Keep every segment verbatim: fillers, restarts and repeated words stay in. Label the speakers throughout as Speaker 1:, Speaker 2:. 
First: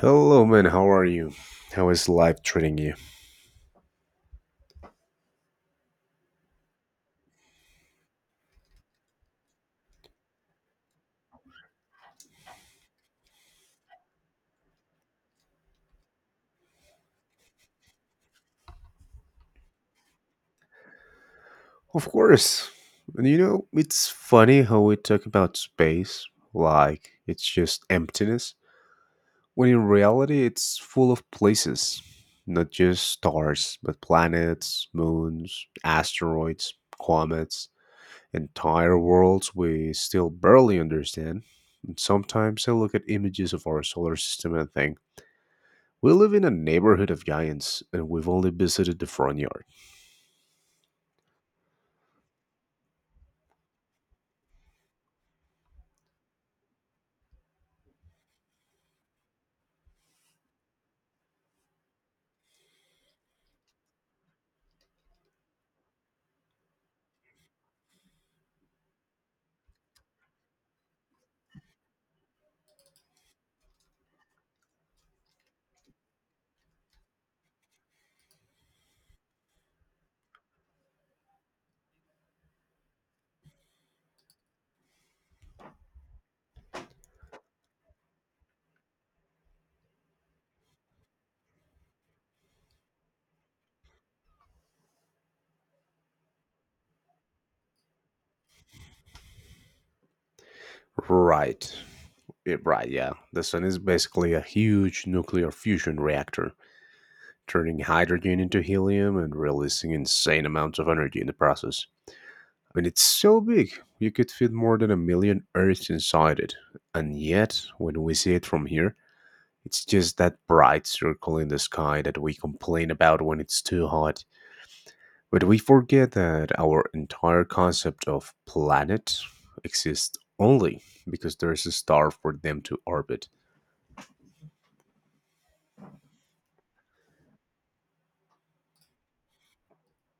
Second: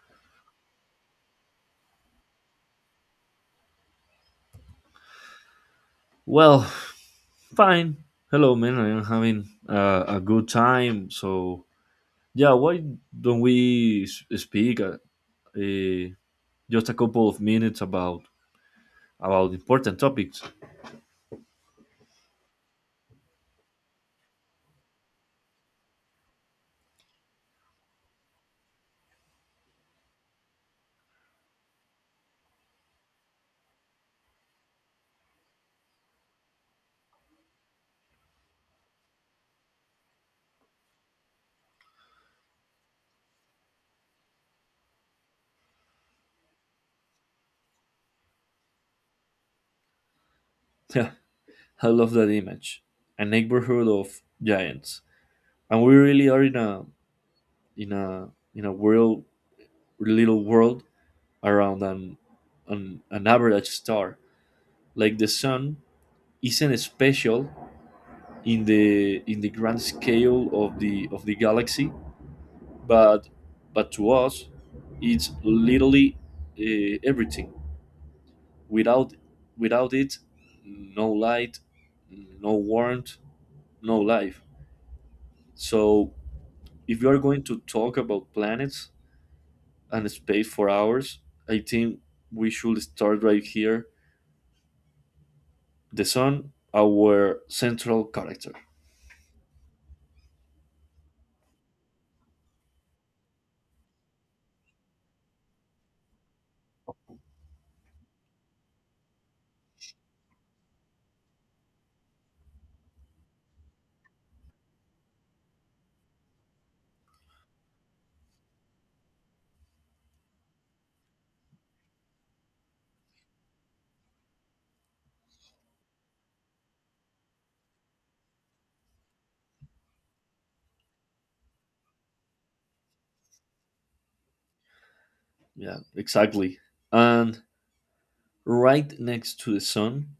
Speaker 1: Hello, man. How are you? How is life treating you?
Speaker 2: Well, fine. Hello, man. I am having uh, a good time. So, yeah, why don't we s- speak uh, uh, just a couple of minutes about about important topics?
Speaker 1: Of course. And You know, it's funny how we talk about space like it's just emptiness, when in reality, it's full of places. Not just stars, but planets, moons, asteroids, comets, entire worlds we still barely understand. And sometimes I look at images of our solar system and think, we live in a neighborhood of giants, and we've only visited the front yard.
Speaker 2: Yeah, I love that image. A neighborhood of giants, and we really are in a in a in a world, little world around an an, an average star. Like the sun isn't special in the in the grand scale of the of the galaxy, but but to us it's literally uh, everything. Without without it, no light, no warmth, no life. So if you are going to talk about planets and space for hours, I think we should start right here: the sun, our central character.
Speaker 1: Right. Yeah, right, yeah. The sun is basically a huge nuclear fusion reactor, turning hydrogen into helium and releasing insane amounts of energy in the process. I mean, it's so big, you could fit more than a million Earths inside it. And yet, when we see it from here, it's just that bright circle in the sky that we complain about when it's too hot. But we forget that our entire concept of planet exists only because there's a star for them to orbit.
Speaker 2: Yeah, exactly. and Right next to the sun,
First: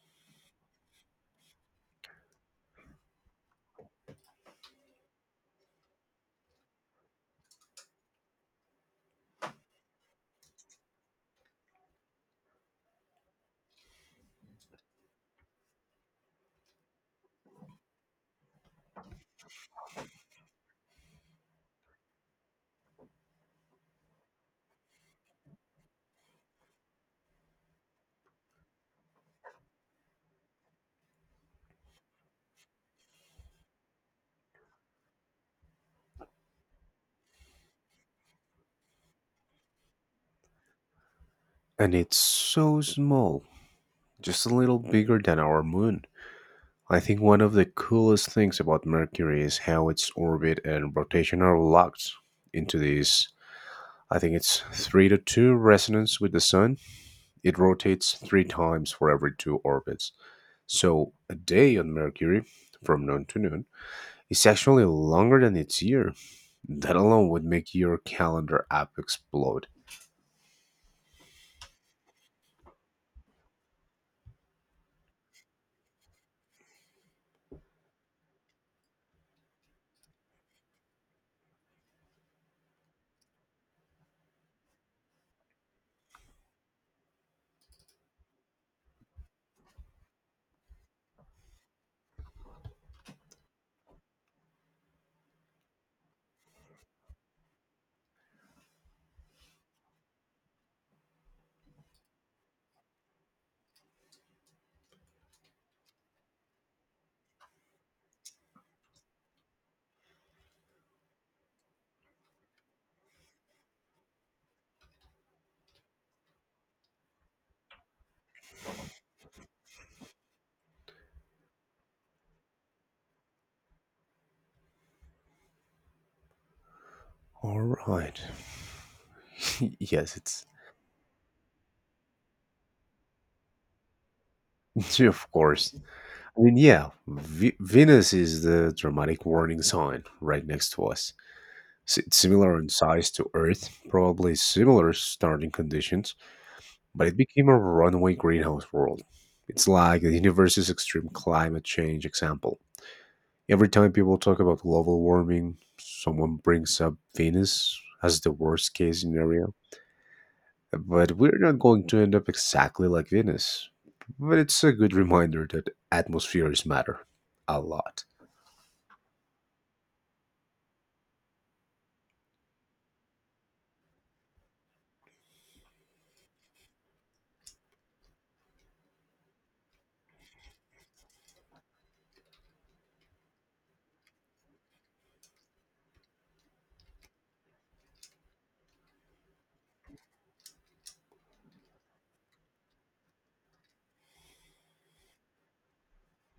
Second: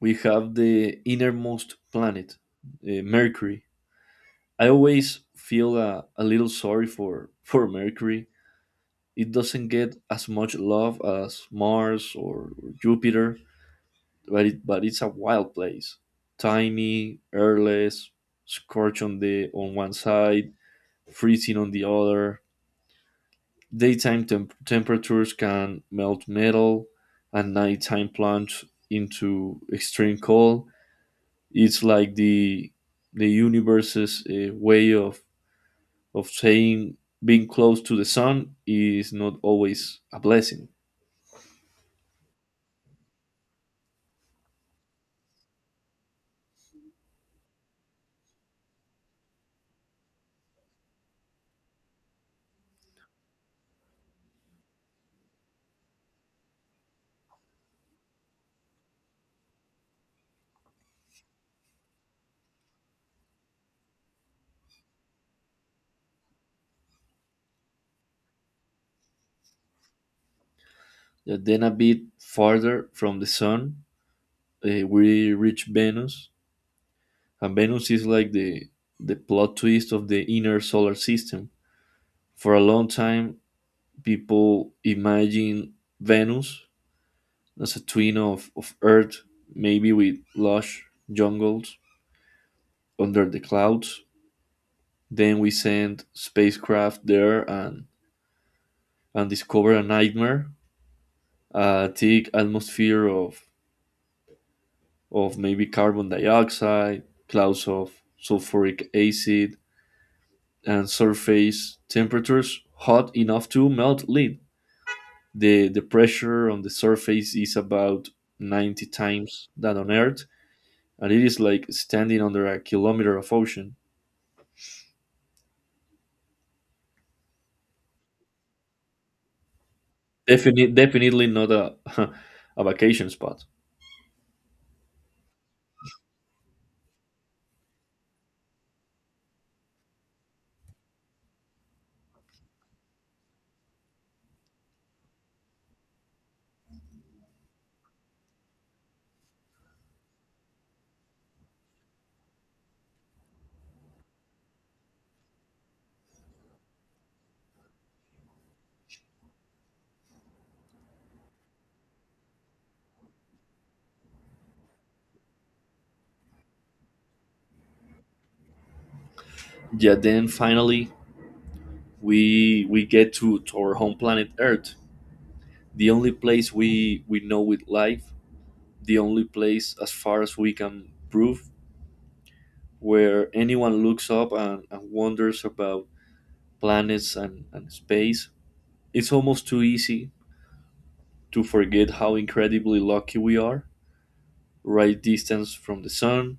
Speaker 2: we have the innermost planet, uh, Mercury. I always feel a, a little sorry for, for Mercury. It doesn't get as much love as Mars or Jupiter, but, it, but it's a wild place. Tiny, airless, scorched on, the, on one side, freezing on the other. Daytime temp- temperatures can melt metal, and nighttime plunge into extreme cold. It's like the the universe's uh, way of of saying being close to the sun is not always a blessing.
Speaker 1: And it's so small, just a little bigger than our moon. I think one of the coolest things about Mercury is how its orbit and rotation are locked into this. I think it's three to two resonance with the sun. It rotates three times for every two orbits. So a day on Mercury, from noon to noon, is actually longer than its year. That alone would make your calendar app explode.
Speaker 2: Uh, then a bit farther from the sun, uh, we reach Venus, and Venus is like the the plot twist of the inner solar system. For a long time, people imagine Venus as a twin of, of Earth, maybe with lush jungles under the clouds. Then we sent spacecraft there and and discover a nightmare: a thick atmosphere of of maybe carbon dioxide, clouds of sulfuric acid, and surface temperatures hot enough to melt lead. The the pressure on the surface is about ninety times that on Earth, and it is like standing under a kilometer of ocean.
Speaker 1: All right. Yes, it's
Speaker 2: Definitely, definitely not a a vacation spot.
Speaker 1: of course. I mean, yeah, v- Venus is the dramatic warning sign right next to us. S- It's similar in size to Earth, probably similar starting conditions, but it became a runaway greenhouse world. It's like the universe's extreme climate change example. Every time people talk about global warming, someone brings up Venus as the worst case scenario. But we're not going to end up exactly like Venus. But it's a good reminder that atmospheres matter a lot.
Speaker 2: Yeah, then finally we we get to, to our home planet Earth, the only place we we know with life, the only place as far as we can prove where anyone looks up and, and wonders about planets and, and space. It's almost too easy to forget how incredibly lucky we are. Right distance from the sun,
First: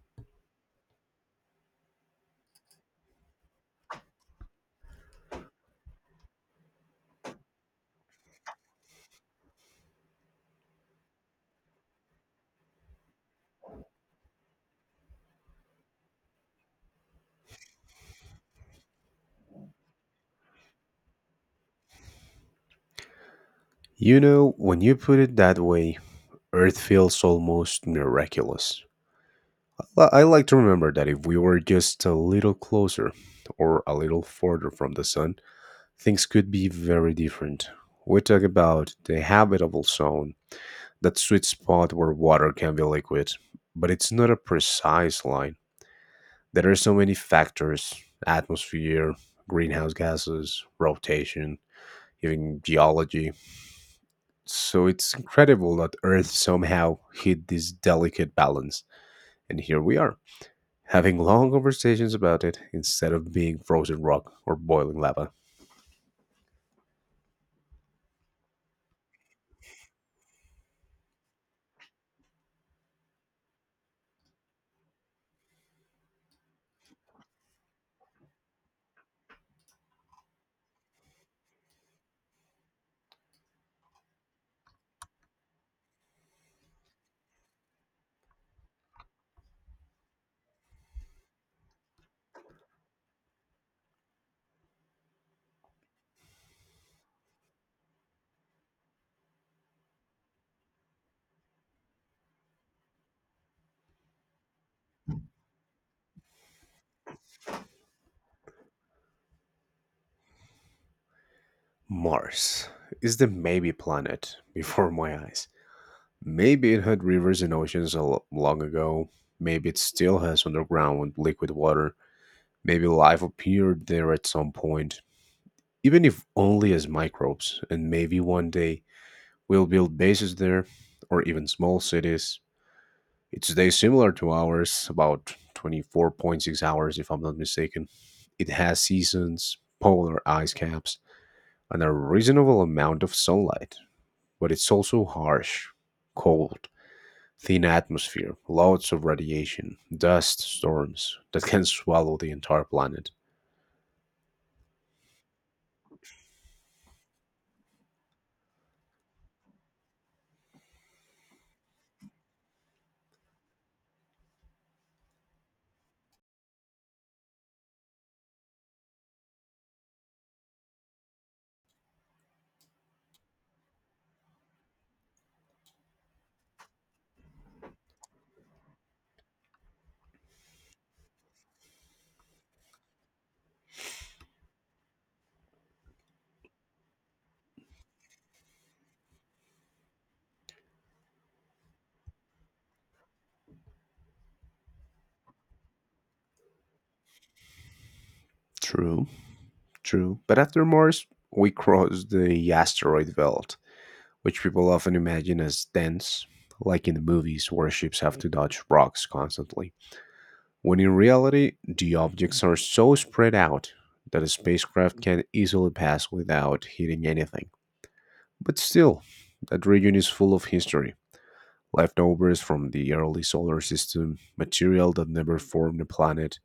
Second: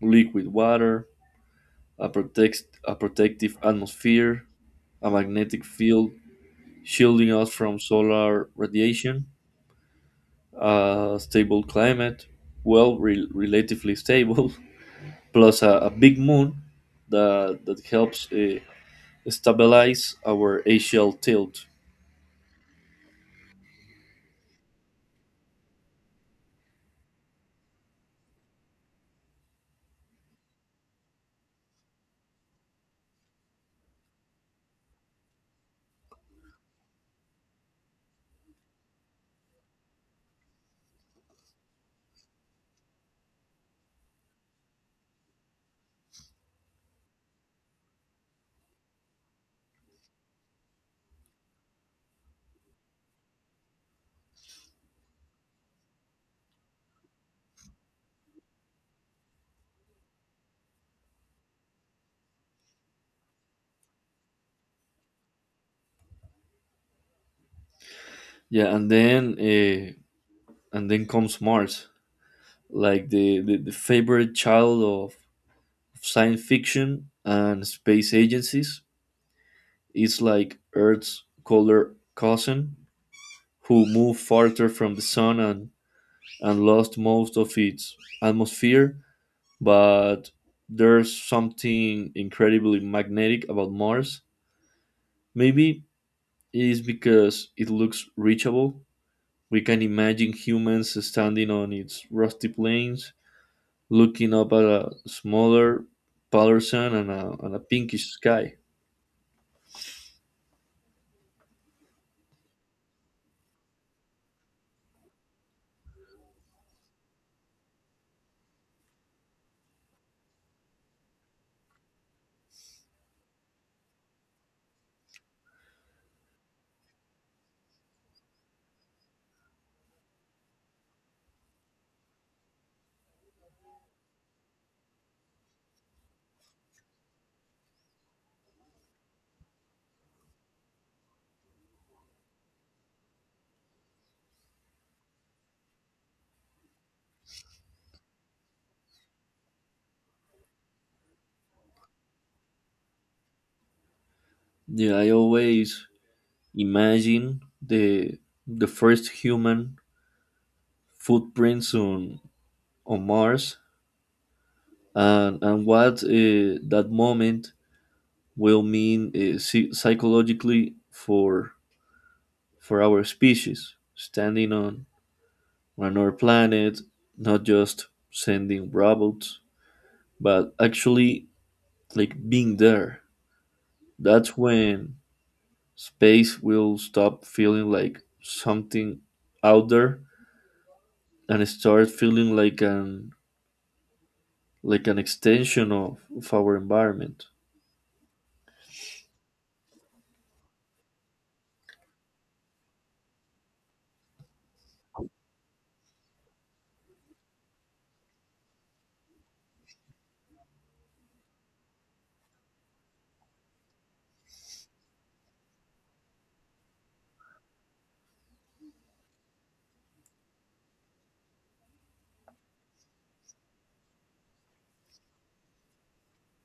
Speaker 2: liquid water, a protect a protective atmosphere, a magnetic field shielding us from solar radiation, a stable climate, well, re- relatively stable, plus a, a big moon that that helps uh, stabilize our axial tilt.
Speaker 1: You know, when you put it that way, Earth feels almost miraculous. Li- I like to remember that if we were just a little closer or a little further from the sun, things could be very different. We talk about the habitable zone, that sweet spot where water can be liquid, but it's not a precise line. There are so many factors: atmosphere, greenhouse gases, rotation, even geology. So it's incredible that Earth somehow hit this delicate balance, and here we are, having long conversations about it instead of being frozen rock or boiling lava.
Speaker 2: Yeah, and then uh, and then comes Mars, like the, the, the favorite child of science fiction and space agencies. It's like Earth's colder cousin, who moved farther from the sun and, and lost most of its atmosphere. But there's something incredibly magnetic about Mars. Maybe it is because it looks reachable. We can imagine humans standing on its rusty plains, looking up at a smaller, paler sun and a, and a pinkish sky.
Speaker 1: Mars is the maybe planet before my eyes. Maybe it had rivers and oceans a lo- long ago. Maybe it still has underground liquid water. Maybe life appeared there at some point, even if only as microbes, and maybe one day we'll build bases there or even small cities. It's day is similar to ours, about twenty-four point six hours, if I'm not mistaken. It has seasons, polar ice caps, and a reasonable amount of sunlight, but it's also harsh, cold, thin atmosphere, loads of radiation, dust, storms that can swallow the entire planet.
Speaker 2: Yeah, I always imagine the the first human footprints on on Mars and and what uh, that moment will mean uh, psy- psychologically for for our species, standing on on another planet, not just sending robots, but actually like being there. That's when space will stop feeling like something out there and start feeling like an like an extension of, of our environment.
Speaker 1: True, true. But after Mars, we cross the asteroid belt, which people often imagine as dense, like in the movies where ships have to dodge rocks constantly, when in reality the objects are so spread out that a spacecraft can easily pass without hitting anything. But still, that region is full of history, leftovers from the early solar system, material that never formed a planet,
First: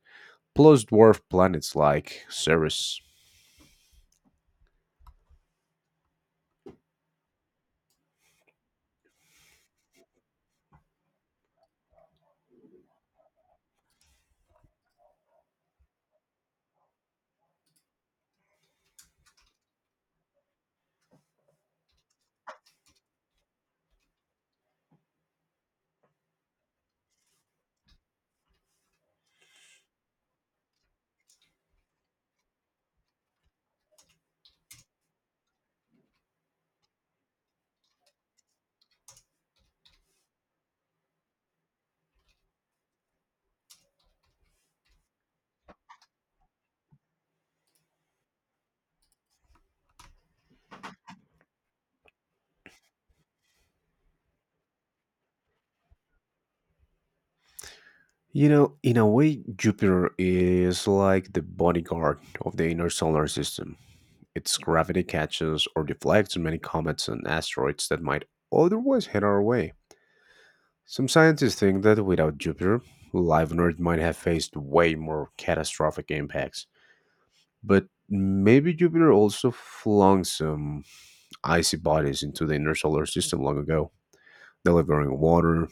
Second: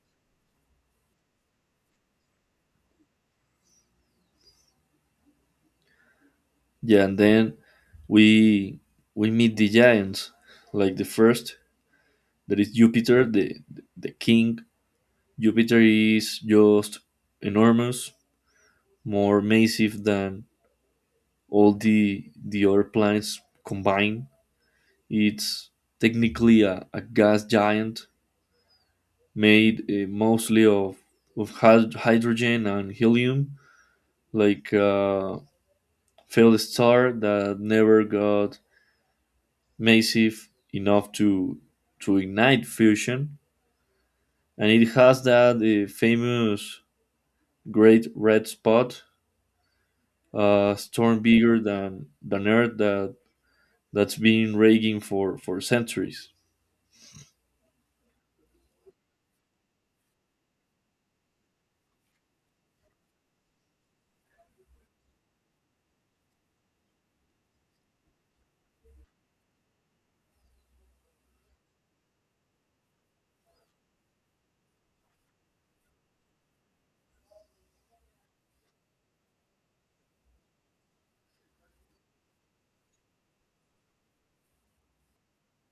Speaker 1: plus dwarf planets like Ceres.
Speaker 2: Yeah and then we we meet the giants, like the first. There is Jupiter, the, the king. Jupiter is just enormous, more massive than all the, the other planets combined. It's technically a, a gas giant made uh, mostly of, of hyd- hydrogen and helium, like a failed star that never got massive enough to, to ignite fusion. And it has that uh, famous great red spot, a storm bigger than than Earth that that's been raging for for centuries.
Speaker 1: You know, in a way, Jupiter is like the bodyguard of the inner solar system. Its gravity catches or deflects many comets and asteroids that might otherwise head our way. Some scientists think that without Jupiter, life on Earth might have faced way more catastrophic impacts. But maybe Jupiter also flung some icy bodies into the inner solar system long ago, delivering water.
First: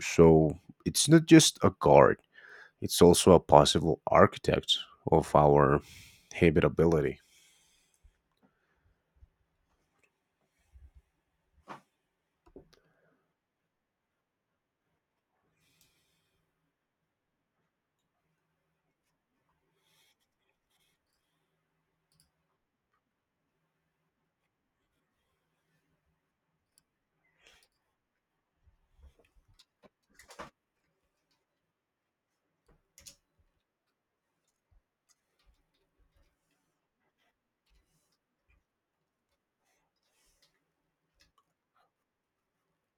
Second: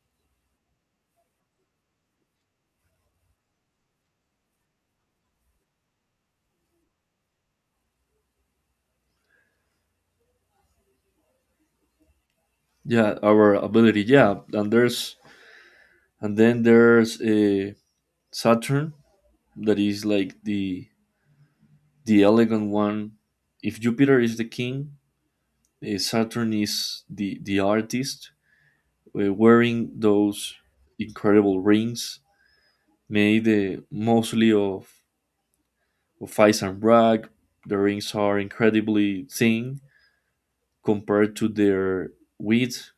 Speaker 1: So it's not just a guard, it's also a possible architect of our habitability.
Speaker 2: Yeah, our ability. Yeah, and there's and then there's a Saturn that is like the the elegant one. If Jupiter is the king, eh, Saturn is the the artist, eh, wearing those incredible rings made eh, mostly of of ice and rock. The rings are incredibly thin. Compared to their width,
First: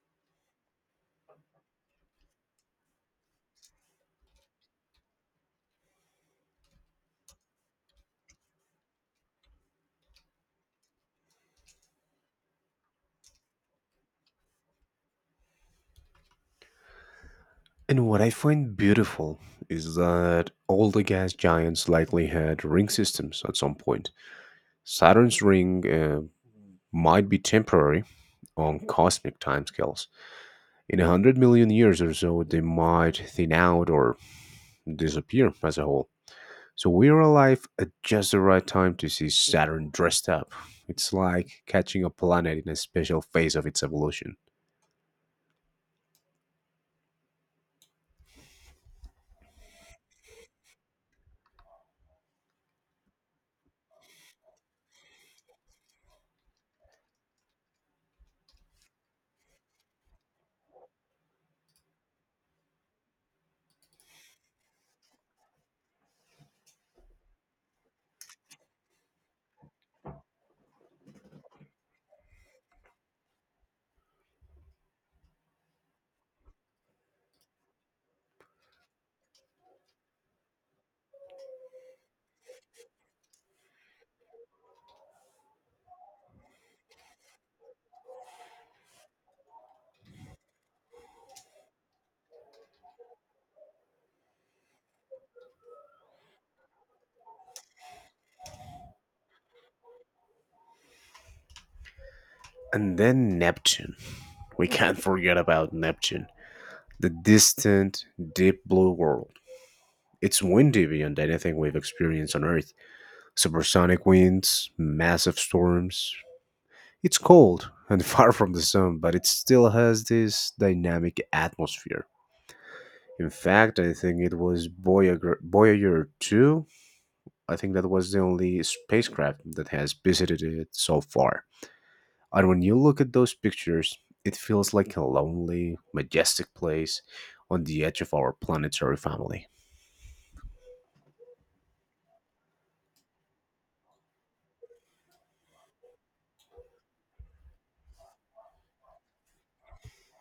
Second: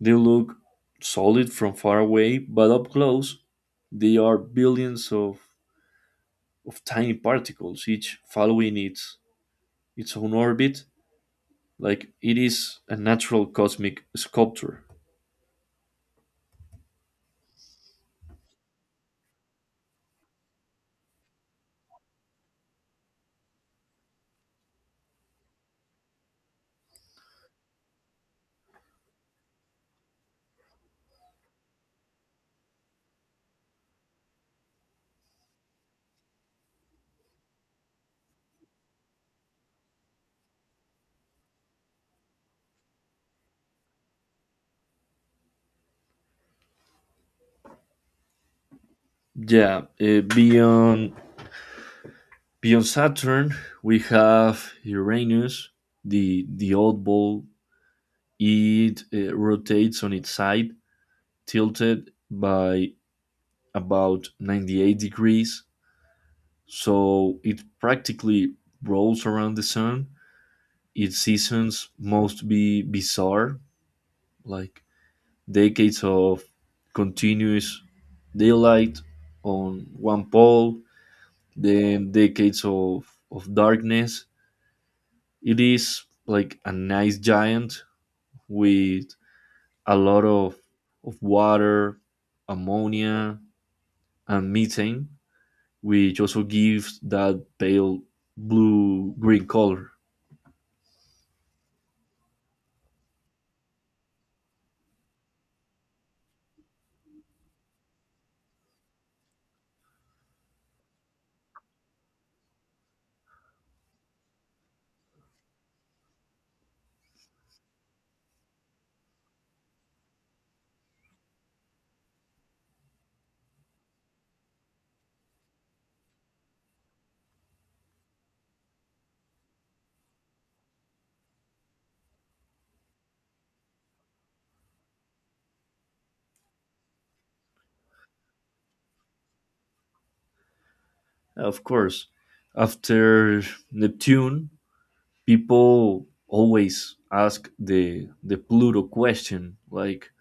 Speaker 2: they look solid from far away, but up close, they are billions of, of tiny particles, each following its, its own orbit. Like it is a natural cosmic sculpture.
Speaker 1: And what I find beautiful is that all the gas giants likely had ring systems at some point. Saturn's ring uh, might be temporary on cosmic timescales. In a hundred million years or so, they might thin out or disappear as a whole. So we're alive at just the right time to see Saturn dressed up. It's like catching a planet in a special phase of its evolution.
Speaker 2: Yeah, uh, beyond beyond Saturn, we have Uranus, the the oddball. It uh, rotates on its side, tilted by about ninety-eight degrees, so it practically rolls around the sun. Its seasons must be bizarre, like decades of continuous daylight on one pole, then decades of, of darkness. It is like a nice giant with a lot of, of water, ammonia, and methane, which also gives that pale blue green color.
Speaker 1: And then Neptune. We can't forget about Neptune. The distant, deep blue world. It's windy beyond anything we've experienced on Earth. Supersonic winds, massive storms. It's cold and far from the sun, but it still has this dynamic atmosphere. In fact, I think it was Voyager, Voyager two. I think that was the only spacecraft that has visited it so far. And when you look at those pictures, it feels like a lonely, majestic place on the edge of our planetary family.
Speaker 2: Of course. After Neptune, people always ask the the Pluto question, like,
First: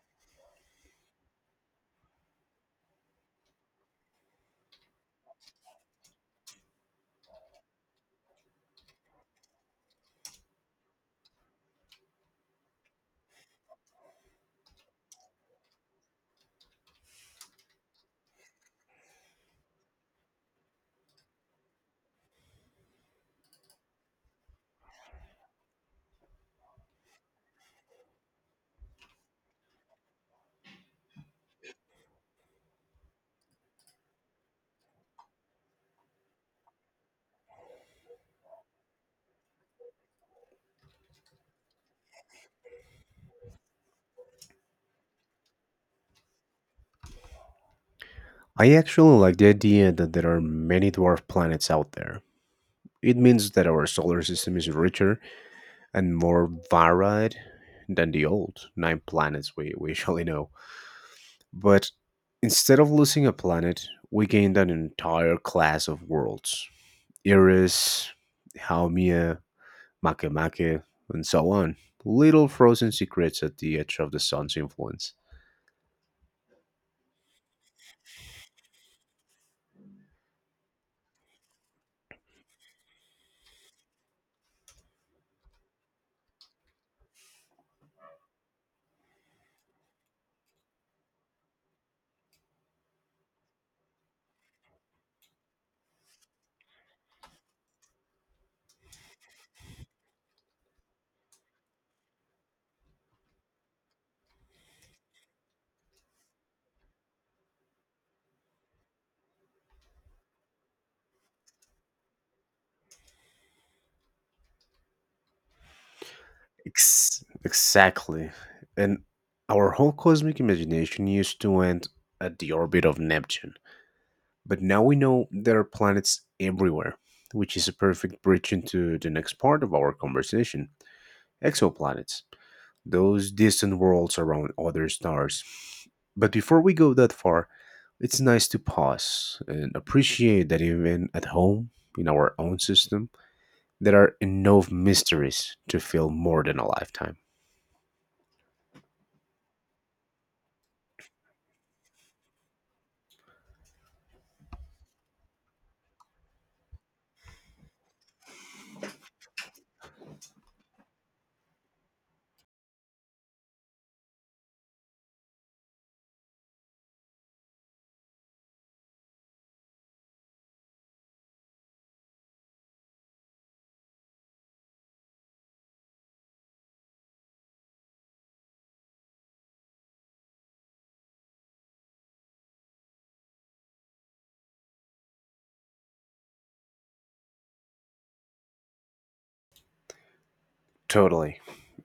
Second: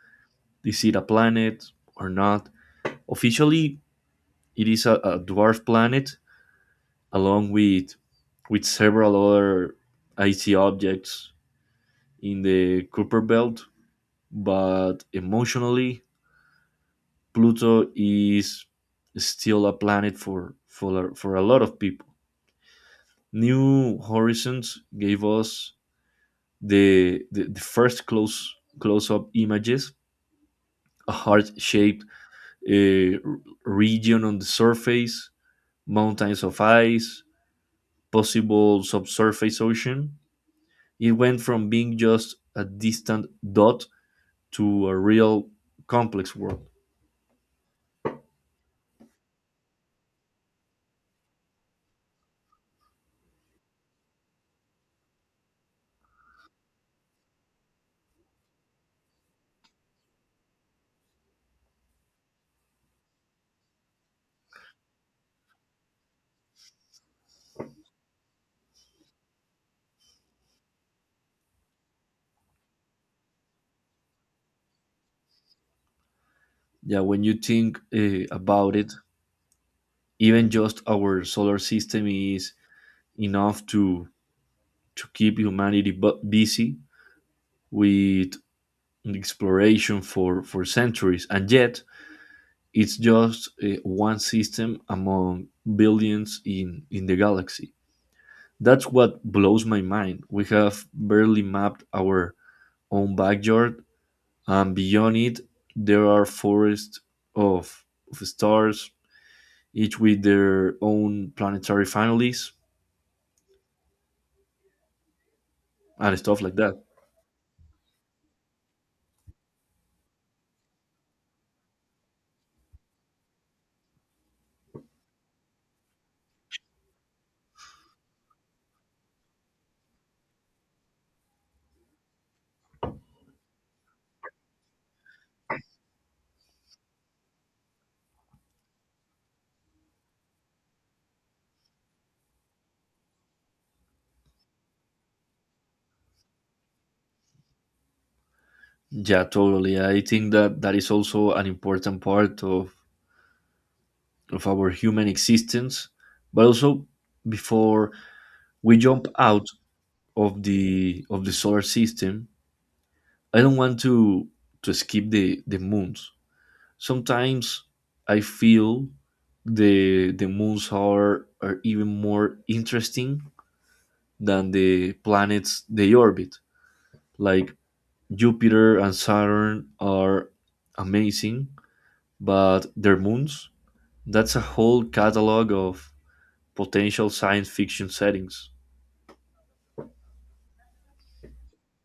Speaker 2: is it a planet or not? Officially, it is a, a dwarf planet, along with with several other icy objects in the Kuiper belt, but emotionally, Pluto is still a planet for for for a lot of people. New Horizons gave us the the, the first close close up images, a heart shaped uh, region on the surface, mountains of ice, possible subsurface ocean. It went from being just a distant dot to a real complex world.
Speaker 1: I actually like the idea that there are many dwarf planets out there. It means that our solar system is richer and more varied than the old nine planets we, we usually know. But instead of losing a planet, we gained an entire class of worlds: Iris, Haumea, Makemake, and so on. Little frozen secrets at the edge of the sun's influence.
Speaker 2: Yeah, when you think uh, about it, even just our solar system is enough to to keep humanity bu- busy with exploration for for centuries, and yet it's just uh, one system among billions in, in the galaxy. That's what blows my mind. We have barely mapped our own backyard, and beyond it, there are forests of, of stars, each with their own planetary families and stuff like that.
Speaker 1: Ex- exactly. And our whole cosmic imagination used to end at the orbit of Neptune. But now we know there are planets everywhere, which is a perfect bridge into the next part of our conversation: exoplanets, those distant worlds around other stars. But before we go that far, it's nice to pause and appreciate that even at home, in our own system, there are enough mysteries to fill more than a lifetime.
Speaker 2: Yeah, totally. I think that that is also an important part of, of our human existence. But also, before we jump out of the of the solar system, I don't want to to skip the the moons. Sometimes I feel the the moons are are even more interesting than the planets they orbit. Like Jupiter and Saturn are amazing, but their moons, that's a whole catalog of potential science fiction settings.
Speaker 1: Totally.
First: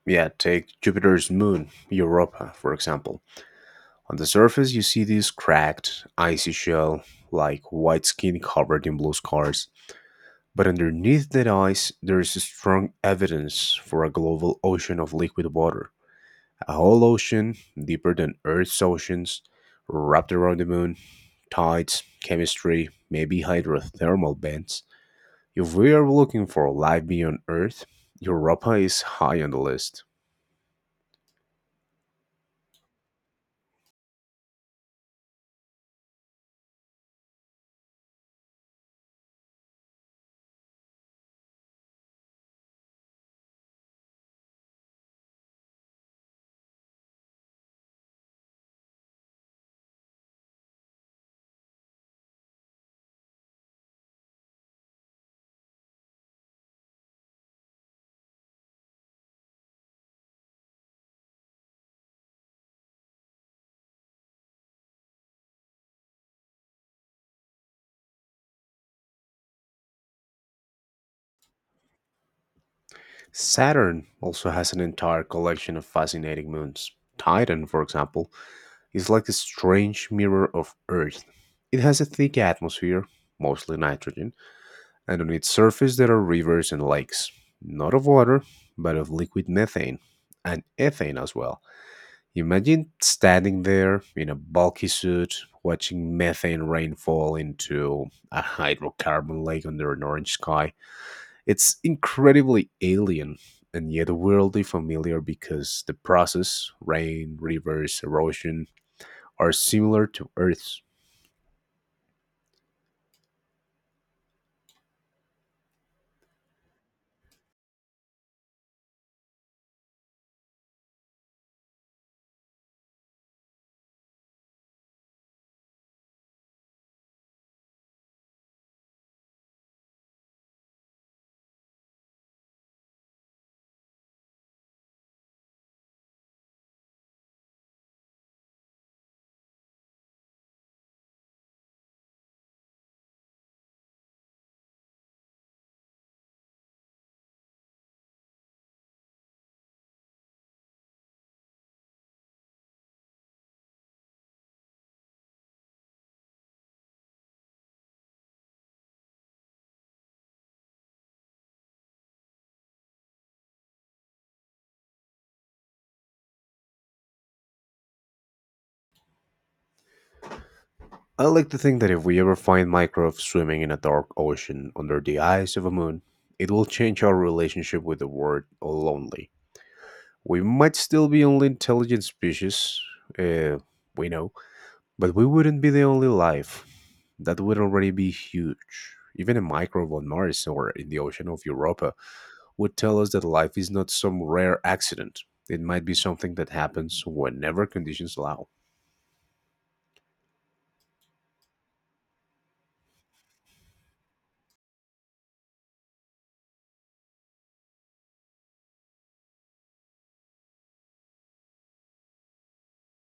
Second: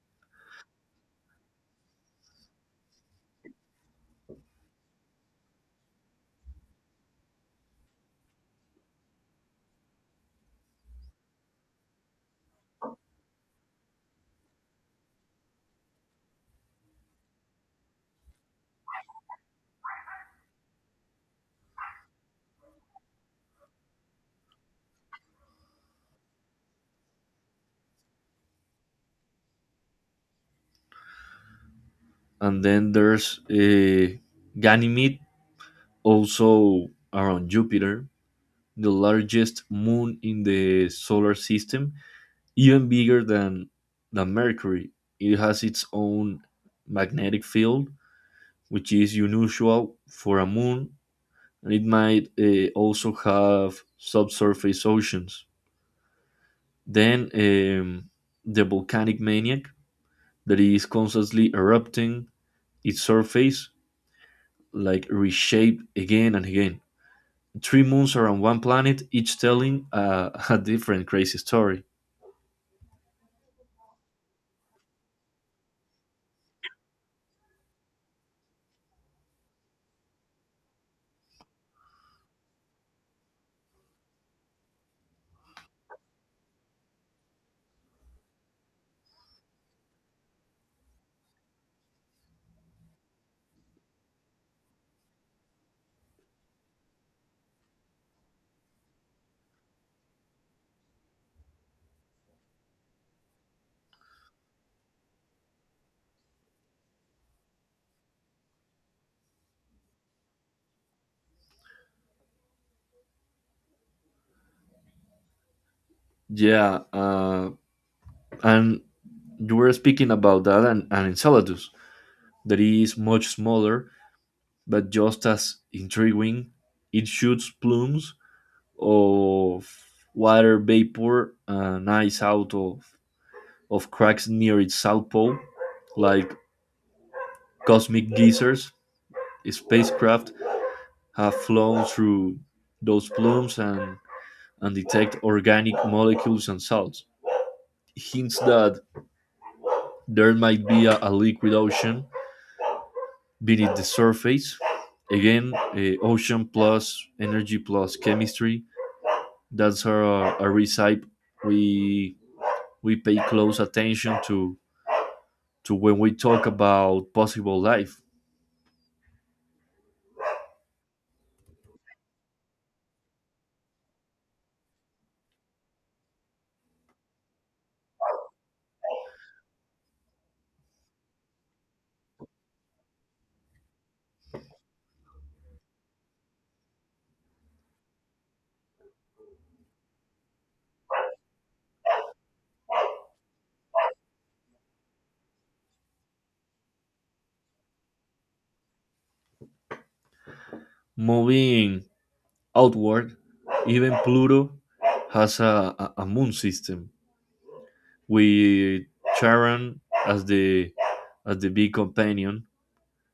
Speaker 1: Yeah, take Jupiter's moon, Europa, for example. On the surface, you see this cracked, icy shell, like white skin covered in blue scars. But underneath that ice, there is strong evidence for a global ocean of liquid water. A whole ocean, deeper than Earth's oceans, wrapped around the moon, tides, chemistry, maybe hydrothermal vents. If we are looking for life beyond Earth, Europa is high on the list.
Speaker 2: And then there's uh, Ganymede, also around Jupiter, the largest moon in the solar system, even bigger than, than Mercury. It has its own magnetic field, which is unusual for a moon, and it might uh, also have subsurface oceans. Then um, the volcanic maniac that is constantly erupting its surface, like reshaped again and again. Three moons around one planet, each telling uh, a different crazy story.
Speaker 1: Saturn also has an entire collection of fascinating moons. Titan, for example, is like a strange mirror of Earth. It has a thick atmosphere, mostly nitrogen, and on its surface there are rivers and lakes, not of water, but of liquid methane and ethane as well. Imagine standing there in a bulky suit, watching methane rain fall into a hydrocarbon lake under an orange sky. It's incredibly alien and yet weirdly familiar because the process, rain, rivers, erosion, are similar to Earth's.
Speaker 2: Yeah, uh, and you were speaking about that and, and Enceladus, that is much smaller, but just as intriguing. It shoots plumes of water vapor and ice out of, of cracks near its south pole, like cosmic geysers. Spacecraft have flown through those plumes and and detect organic molecules and salts. Hints that there might be a, a liquid ocean beneath the surface. Again, eh, ocean plus energy plus chemistry. That's our, our recipe. We we pay close attention to to when we talk about possible life.
Speaker 1: I like to think that if we ever find microbes swimming in a dark ocean under the eyes of a moon, it will change our relationship with the word lonely. We might still be only intelligent species, uh, we know, but we wouldn't be the only life. That would already be huge. Even a microbe on Mars or in the ocean of Europa would tell us that life is not some rare accident. It might be something that happens whenever conditions allow.
Speaker 2: Moving outward, even Pluto has a, a, a moon system with Charon as the as the big companion.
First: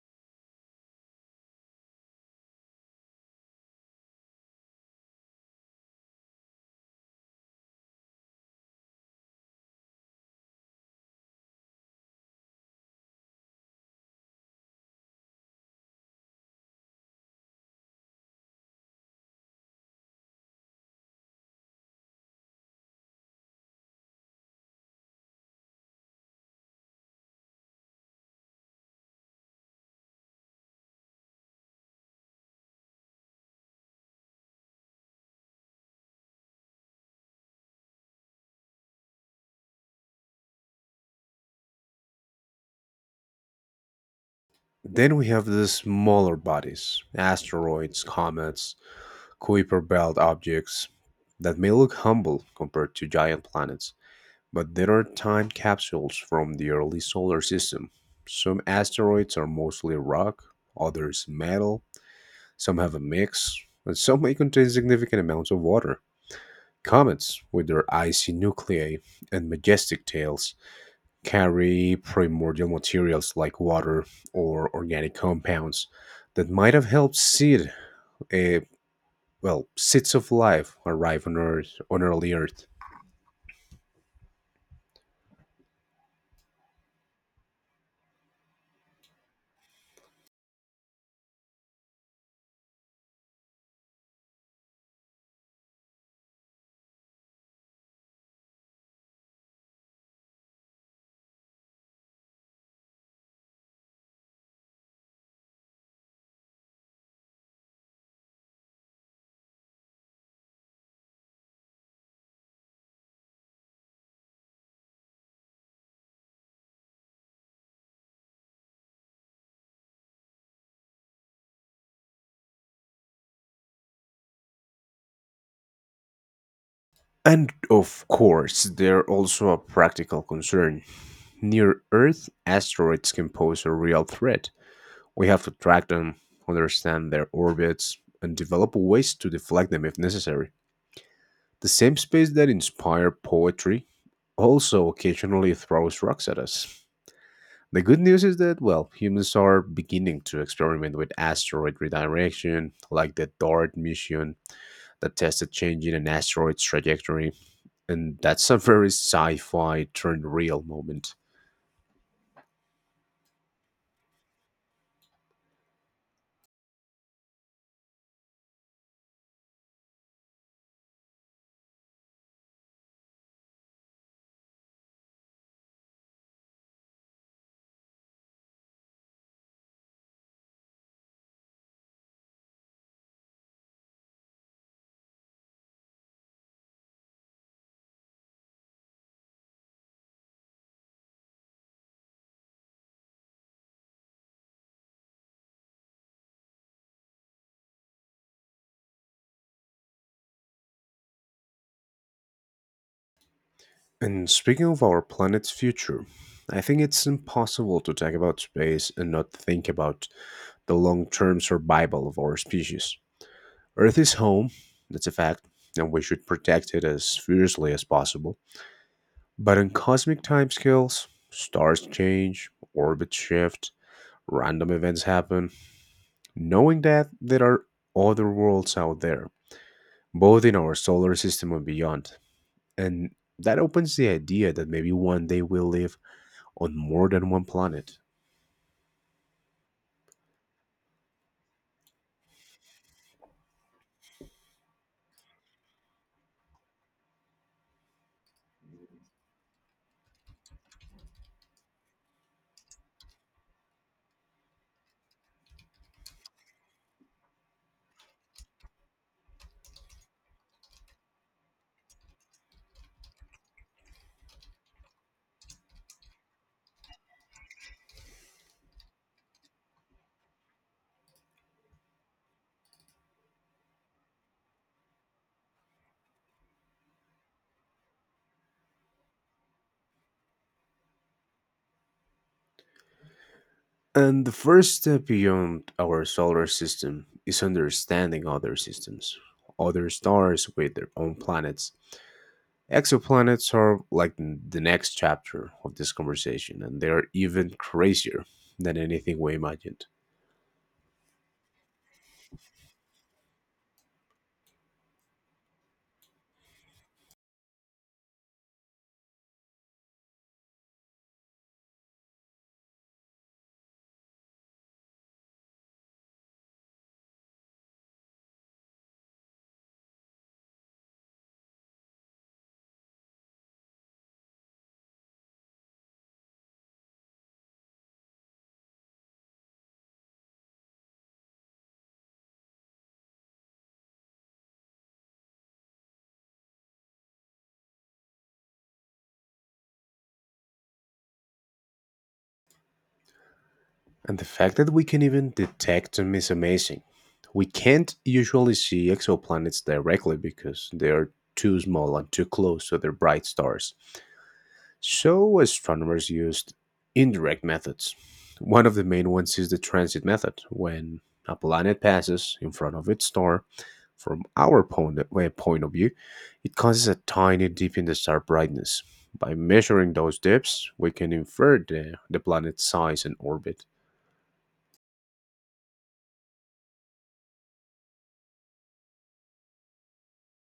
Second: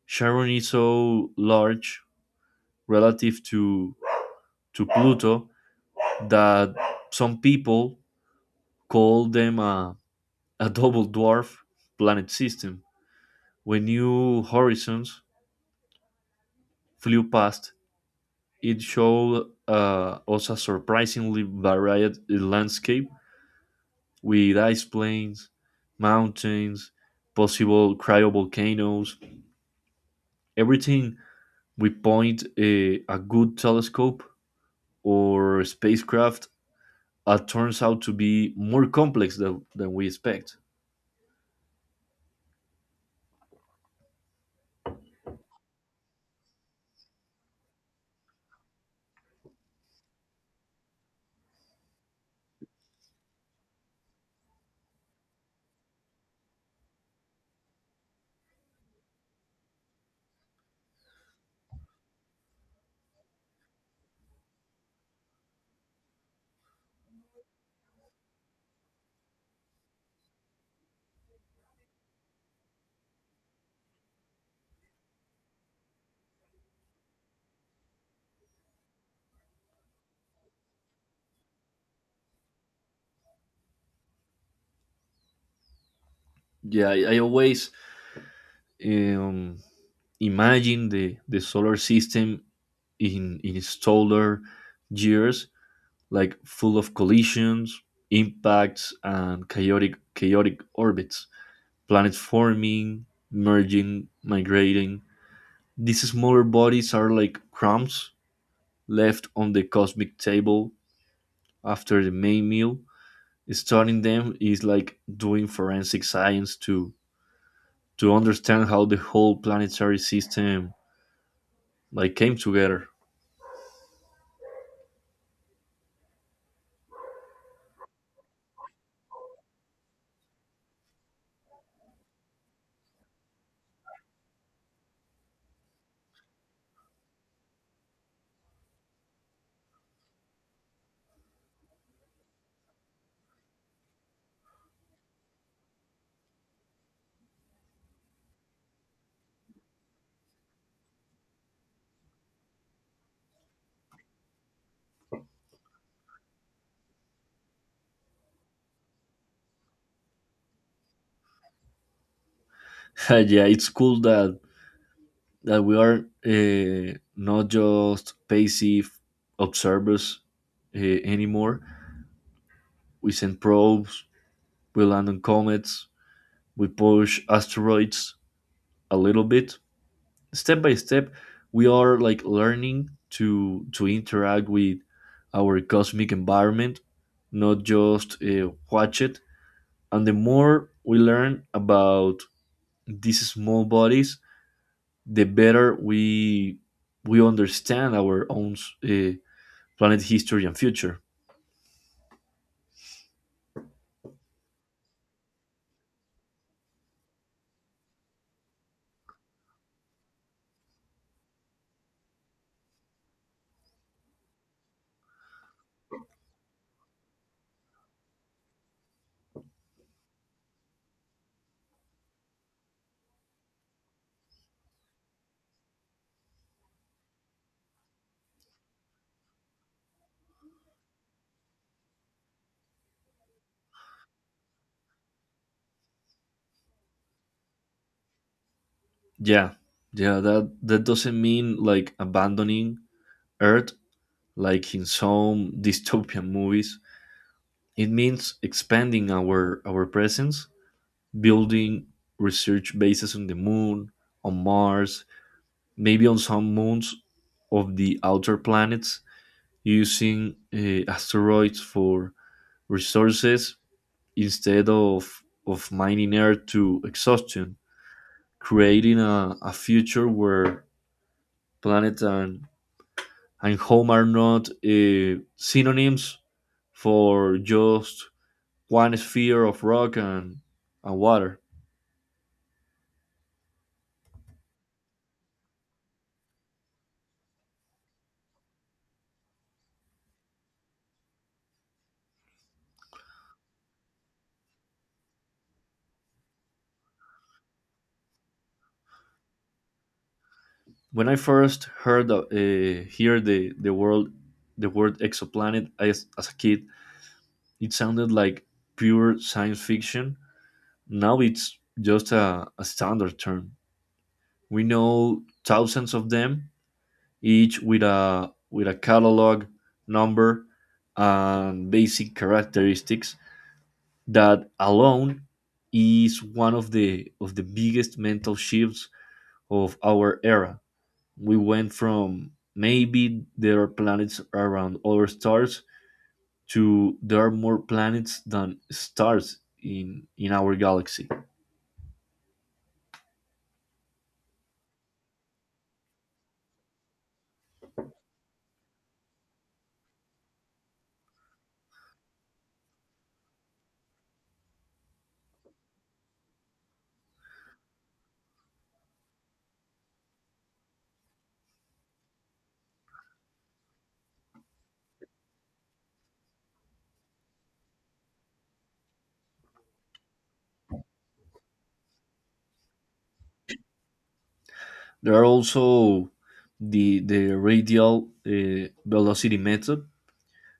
Speaker 2: Charon is so large relative to to Pluto that some people call them a, a double dwarf planet system. When New Horizons flew past, it showed uh, us a surprisingly varied landscape with ice plains, mountains, possible cryovolcanoes. Everything we point a, a good telescope or spacecraft uh, turns out to be more complex than, than we expect.
Speaker 1: Then we have the smaller bodies: asteroids, comets, Kuiper belt objects that may look humble compared to giant planets, but there are time capsules from the early solar system. Some asteroids are mostly rock, others metal, some have a mix, and some may contain significant amounts of water. Comets, with their icy nuclei and majestic tails, carry primordial materials like water or organic compounds that might have helped seed a, well, seeds of life arrive on Earth, on early Earth.
Speaker 2: Yeah, I, I always um, imagine the, the solar system in, in its taller years, like full of collisions, impacts, and chaotic, chaotic orbits, planets forming, merging, migrating. These smaller bodies are like crumbs left on the cosmic table after the main meal. Studying them is like doing forensic science to to understand how the whole planetary system like came together.
Speaker 1: And of course, they're also a practical concern. Near Earth asteroids can pose a real threat. We have to track them, understand their orbits, and develop ways to deflect them if necessary. The same space that inspired poetry also occasionally throws rocks at us. The good news is that, well, humans are beginning to experiment with asteroid redirection, like the DART mission that tested changing an asteroid's trajectory, and that's a very sci fi turned real moment.
Speaker 2: yeah, it's cool that that we are uh, not just passive observers uh, anymore. We send probes, we land on comets, we push asteroids a little bit. Step by step, we are like learning to to interact with our cosmic environment, not just uh, watch it. And the more we learn about these small bodies, the better we we understand our own uh, planet history and future.
Speaker 1: And speaking of our planet's future, I think it's impossible to talk about space and not think about the long term survival of our species. Earth is home, that's a fact, and we should protect it as fiercely as possible. But on cosmic timescales, stars change, orbits shift, random events happen. Knowing that there are other worlds out there, both in our solar system and beyond, and that opens the idea that maybe one day we'll live on more than one planet.
Speaker 2: Yeah, yeah. That that doesn't mean like abandoning Earth, like in some dystopian movies. It means expanding our our presence, building research bases on the moon, on Mars, maybe on some moons of the outer planets, using uh, asteroids for resources instead of of mining Earth to exhaustion, creating a, a future where planet and, and home are not uh, synonyms for just one sphere of rock and, and water.
Speaker 1: And the first step beyond our solar system is understanding other systems, other stars with their own planets. Exoplanets are like n- the next chapter of this conversation, and they are even crazier than anything we imagined.
Speaker 2: When I first heard uh, hear the, the world the word exoplanet as, as a kid, it sounded like pure science fiction. Now it's just a, a standard term. We know thousands of them, each with a with a catalog number and basic characteristics. That alone is one of the of the biggest mental shifts of our era. We went from maybe there are planets around other stars to there are more planets than stars in in our galaxy.
Speaker 1: And the fact that we can even detect them is amazing. We can't usually see exoplanets directly because they are too small and too close to their bright stars. So, astronomers used indirect methods. One of the main ones is the transit method, when a planet passes in front of its star from our point, uh, point of view, it causes a tiny dip in the star brightness. By measuring those dips, we can infer the, the planet's size and orbit.
Speaker 2: There are also the the radial uh, velocity method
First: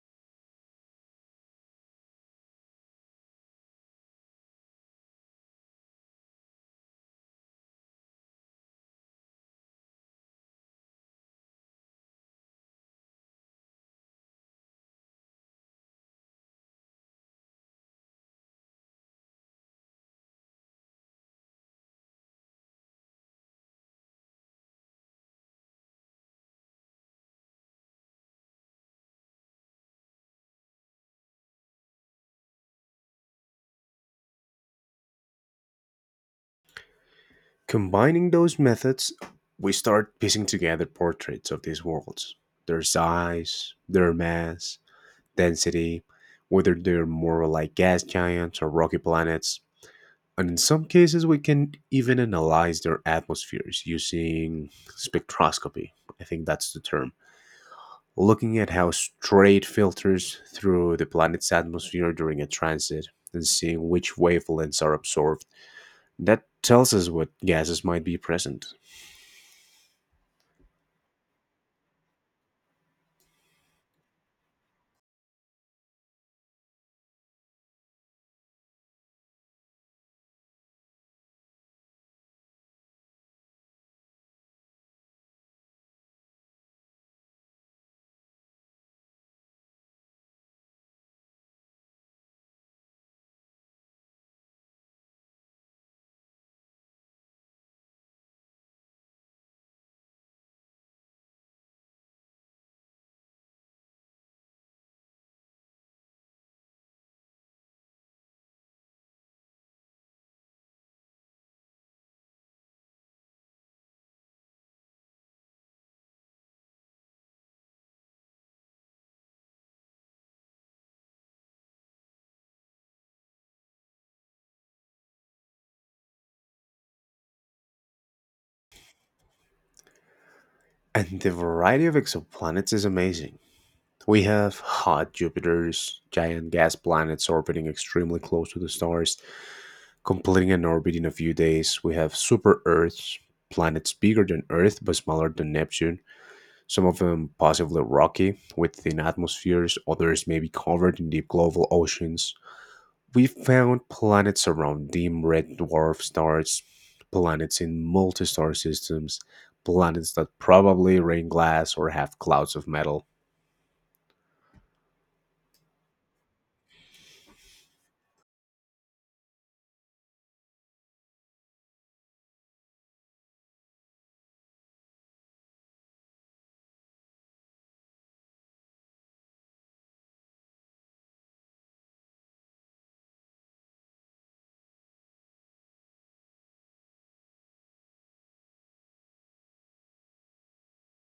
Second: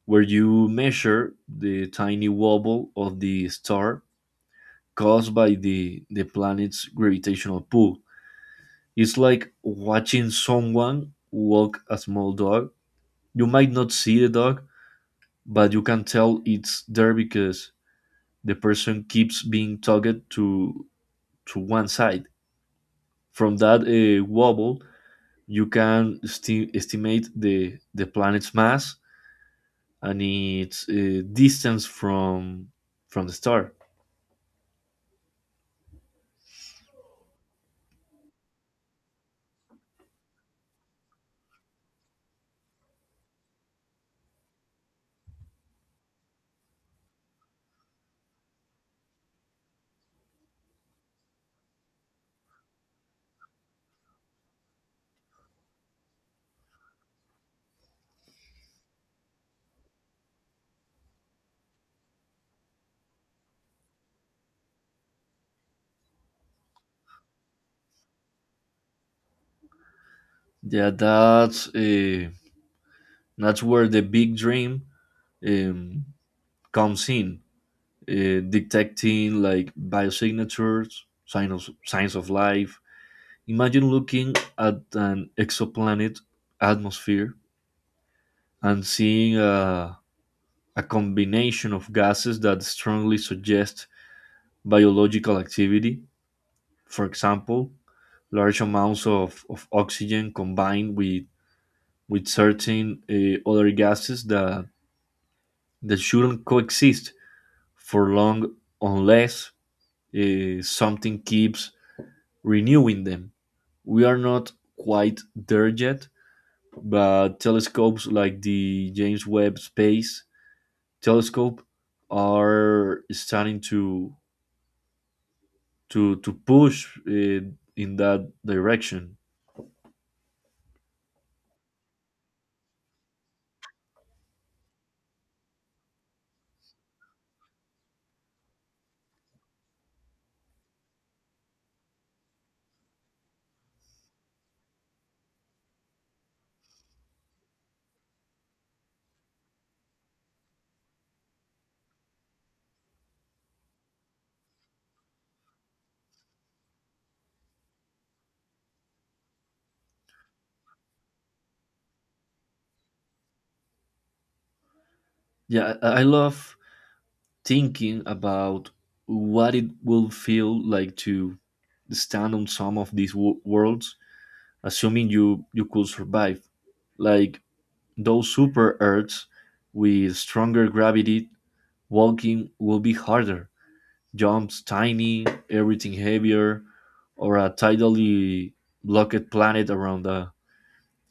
Speaker 2: where you measure the tiny wobble of the star caused by the, the planet's gravitational pull. It's like watching someone walk a small dog. You might not see the dog, but you can tell it's there because the person keeps being tugged to to one side. From that uh, wobble, you can esti- estimate the the planet's mass and its uh, distance from from the star.
Speaker 1: Combining those methods, we start piecing together portraits of these worlds, their size, their mass, density, whether they're more like gas giants or rocky planets. And in some cases, we can even analyze their atmospheres using spectroscopy. I think that's the term. Looking at how straight filters through the planet's atmosphere during a transit and seeing which wavelengths are absorbed. That tells us what gases might be present.
Speaker 2: Yeah, that's uh, that's where the big dream um, comes in, uh, detecting like biosignatures, signs of signs of life. Imagine looking at an exoplanet atmosphere and seeing a, a combination of gases that strongly suggest biological activity. For example, large amounts of, of oxygen combined with with certain uh, other gases that that shouldn't coexist for long unless uh, something keeps renewing them. We are not quite there yet, but telescopes like the James Webb Space Telescope are starting to to to push uh, in that direction.
Speaker 1: And the variety of exoplanets is amazing. We have hot Jupiters, giant gas planets orbiting extremely close to the stars, completing an orbit in a few days. We have super Earths, planets bigger than Earth but smaller than Neptune, some of them possibly rocky with thin atmospheres, others may be covered in deep global oceans. We found planets around dim red dwarf stars, planets in multi star systems, planets that probably rain glass or have clouds of metal.
Speaker 2: Yeah, I I love thinking about what it will feel like to stand on some of these wo- worlds assuming you you could survive. Like those super Earths with stronger gravity, walking will be harder. Jumps tiny, everything heavier, or a tidally blocked planet around a,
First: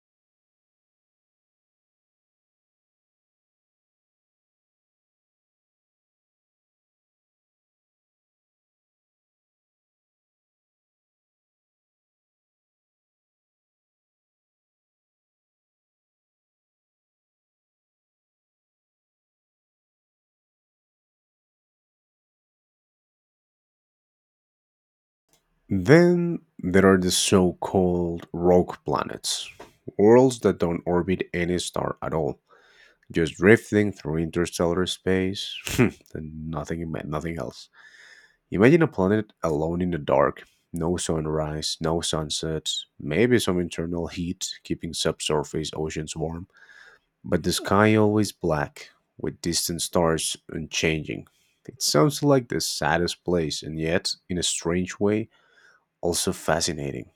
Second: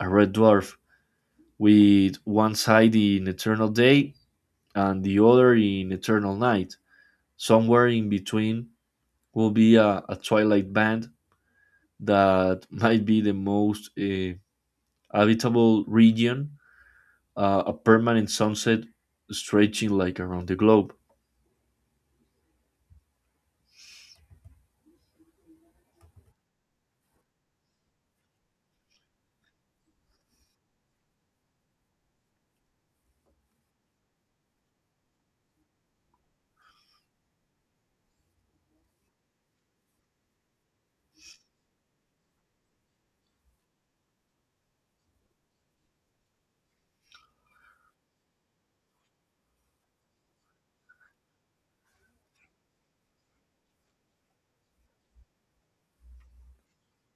Speaker 2: a red dwarf with one side in eternal day and the other in eternal night. Somewhere in between will be a, a twilight band that might be the most uh, habitable region, uh, a permanent sunset stretching like around the globe.
Speaker 1: Then there are the so called rogue planets, worlds that don't orbit any star at all, just drifting through interstellar space and nothing, nothing else. Imagine a planet alone in the dark, no sunrise, no sunsets, maybe some internal heat keeping subsurface oceans warm, but the sky always black, with distant stars unchanging. It sounds like the saddest place, and yet, in a strange way, also fascinating.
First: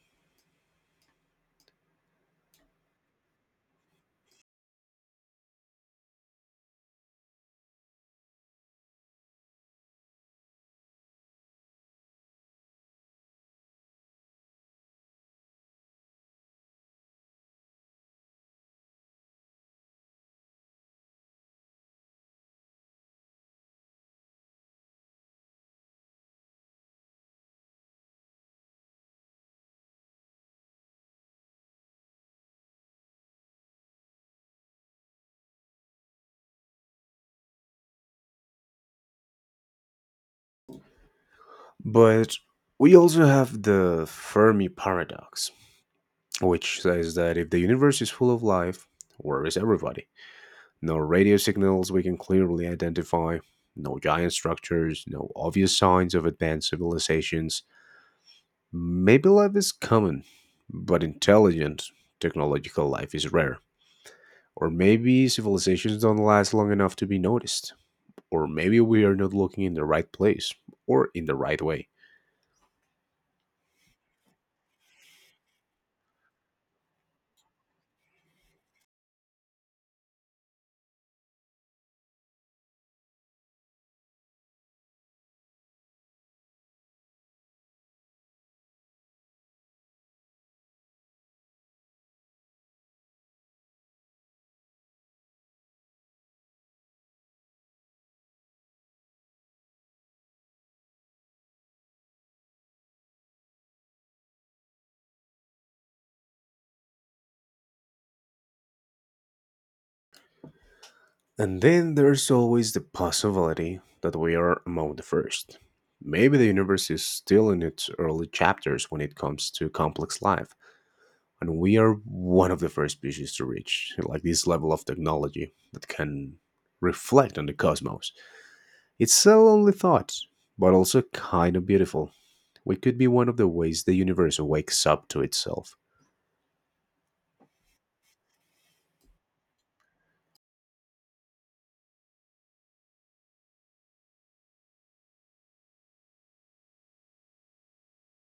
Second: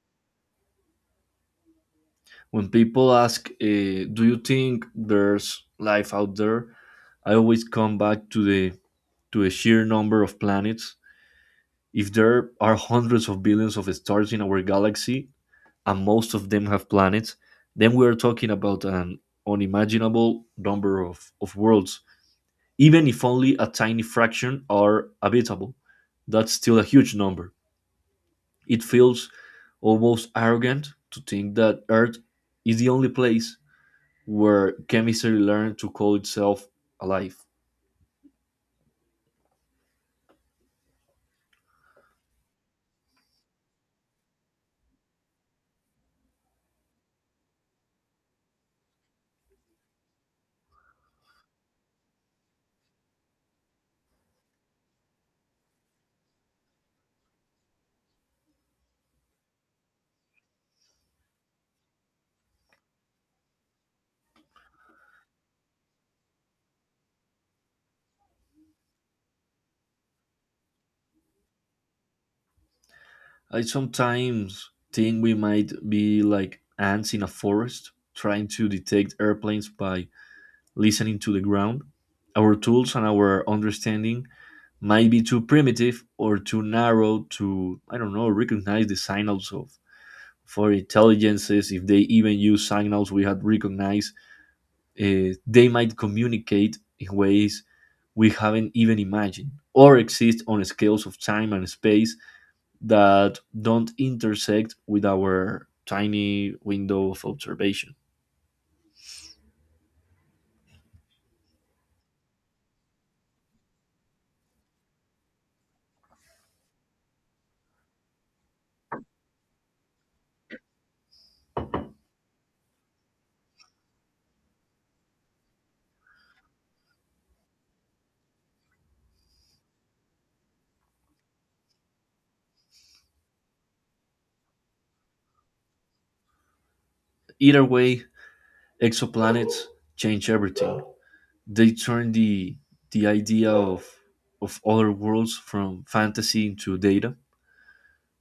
Speaker 2: When people ask, uh, "Do you think there's life out there?" I always come back to the to a sheer number of planets. If there are hundreds of billions of stars in our galaxy, and most of them have planets, then we are talking about an unimaginable number of, of worlds. Even if only a tiny fraction are habitable, that's still a huge number. It feels almost arrogant to think that Earth is the only place where chemistry learned to call itself alive.
Speaker 1: But we also have the Fermi paradox, which says that if the universe is full of life, where is everybody? No radio signals we can clearly identify, no giant structures, no obvious signs of advanced civilizations. Maybe life is common, but intelligent technological life is rare. Or maybe civilizations don't last long enough to be noticed. Or maybe we are not looking in the right place or in the right way.
Speaker 2: I sometimes think we might be like ants in a forest trying to detect airplanes by listening to the ground. Our tools and our understanding might be too primitive or too narrow to, I don't know, recognize the signals of for intelligences if they even use signals we had recognized, uh, they might communicate in ways we haven't even imagined or exist on scales of time and space that don't intersect with our tiny window of observation.
Speaker 1: And then there's always the possibility that we are among the first. Maybe the universe is still in its early chapters when it comes to complex life, and we are one of the first species to reach like this level of technology that can reflect on the cosmos. It's a lonely thought, but also kind of beautiful. We could be one of the ways the universe wakes up to itself.
Speaker 2: Either way, exoplanets change everything. They turn the the idea of of other worlds from fantasy into data.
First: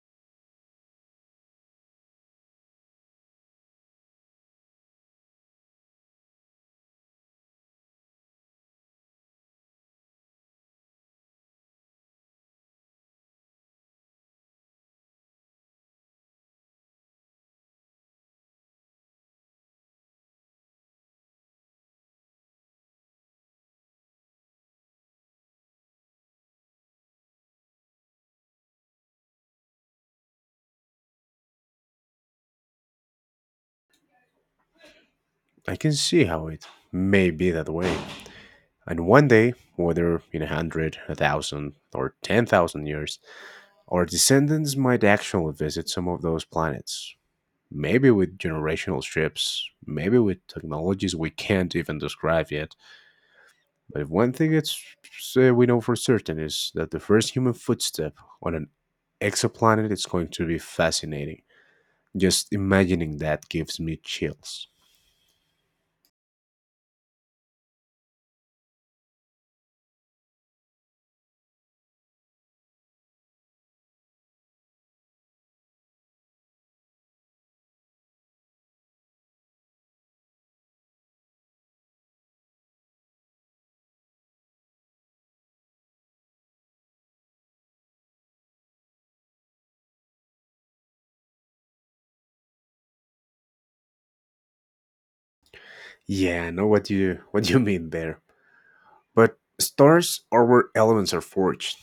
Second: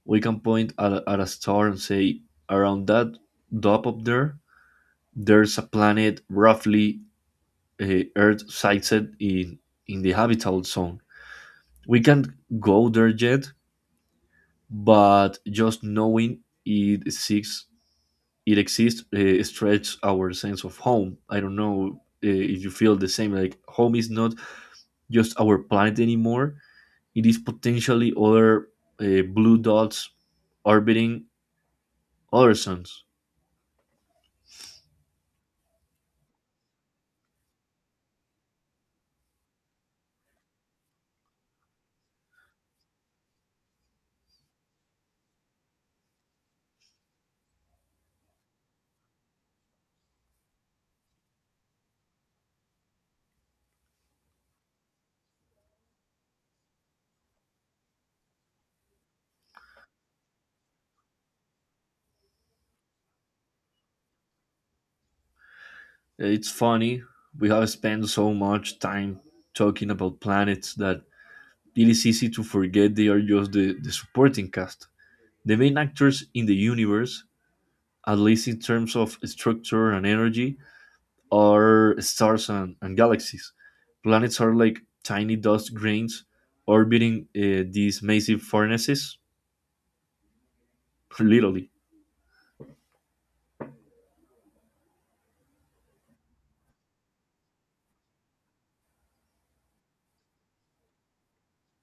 Speaker 2: We can point at, a- at a star and say, around that dot up there, there's a planet roughly uh, Earth sighted in in the habitable zone. We can't go there yet, but just knowing it exists, it exists, uh, stretches our sense of home. I don't know uh, if you feel the same. Like home is not just our planet anymore. It is potentially other uh, blue dots orbiting other suns.
Speaker 1: I can see how it may be that way. And one day, whether in a hundred, a thousand or ten thousand years, our descendants might actually visit some of those planets. Maybe with generational trips, maybe with technologies we can't even describe yet. But if one thing it's uh, we know for certain is that the first human footstep on an exoplanet is going to be fascinating. Just imagining that gives me chills.
Speaker 2: It's funny we have spent so much time talking about planets that it is easy to forget they are just the, the supporting cast. The main actors in the universe, at least in terms of structure and energy, are stars and, and galaxies. Planets are like tiny dust grains orbiting uh, these massive furnaces, literally.
Speaker 1: Yeah, I know what you what you mean there. But stars are where elements are forged.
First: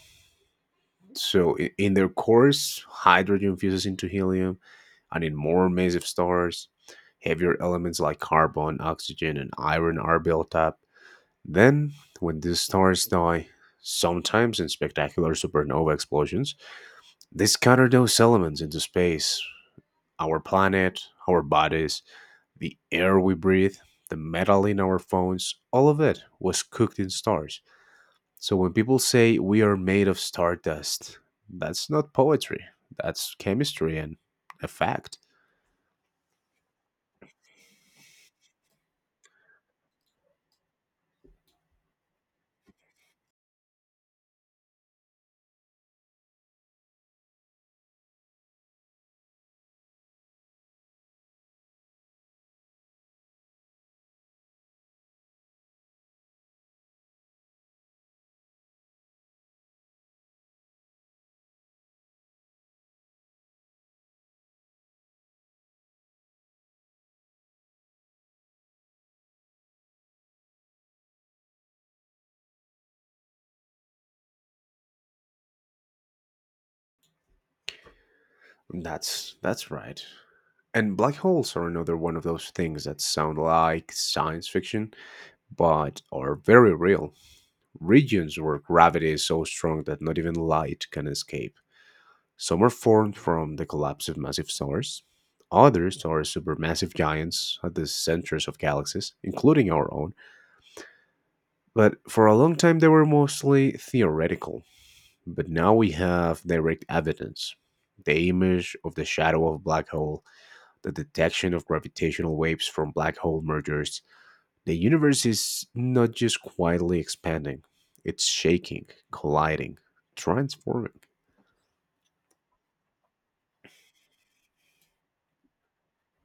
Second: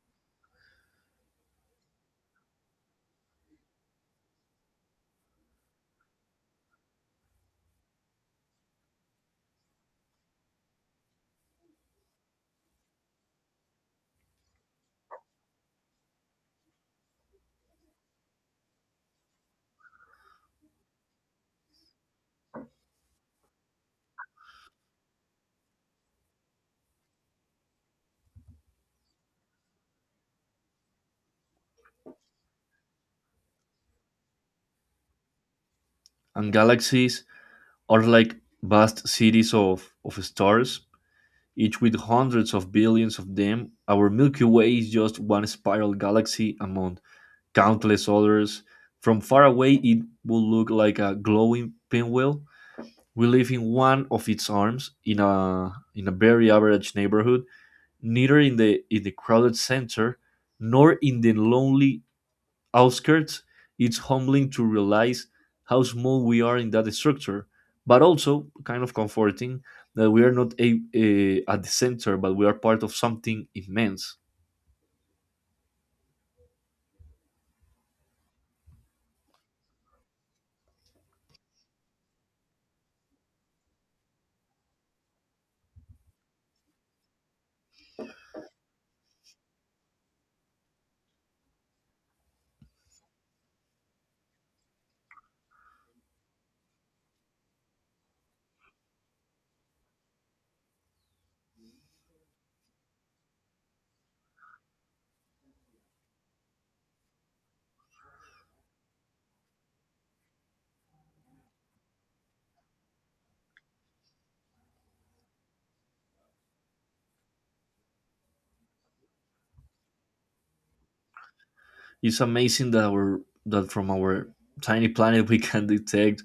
Speaker 1: So i- in their course, hydrogen fuses into helium, and in more massive stars, heavier elements like carbon, oxygen, and iron are built up. Then, when these stars die, sometimes in spectacular supernova explosions, they scatter those elements into space. Our planet, our bodies, the air we breathe, the metal in our phones, all of it was cooked in stars. So when people say we are made of stardust, that's not poetry. That's chemistry and a fact.
Speaker 2: And galaxies are like vast cities of, of stars, each with hundreds of billions of them. Our Milky Way is just one spiral galaxy among countless others. From far away, it would look like a glowing pinwheel. We live in one of its arms, in a in a very average neighborhood, neither in the in the crowded center nor in the lonely outskirts. It's humbling to realize how small we are in that structure, but also kind of comforting that we are not a, a, at the center, but we are part of something immense.
Speaker 1: That's that's right. And black holes are another one of those things that sound like science fiction, but are very real. Regions where gravity is so strong that not even light can escape. Some are formed from the collapse of massive stars. Others are supermassive giants at the centers of galaxies, including our own. But for a long time, they were mostly theoretical. But now we have direct evidence, the image of the shadow of a black hole, the detection of gravitational waves from black hole mergers. The universe is not just quietly expanding, it's shaking, colliding, transforming.
Speaker 2: It's amazing that our that from our tiny planet we can detect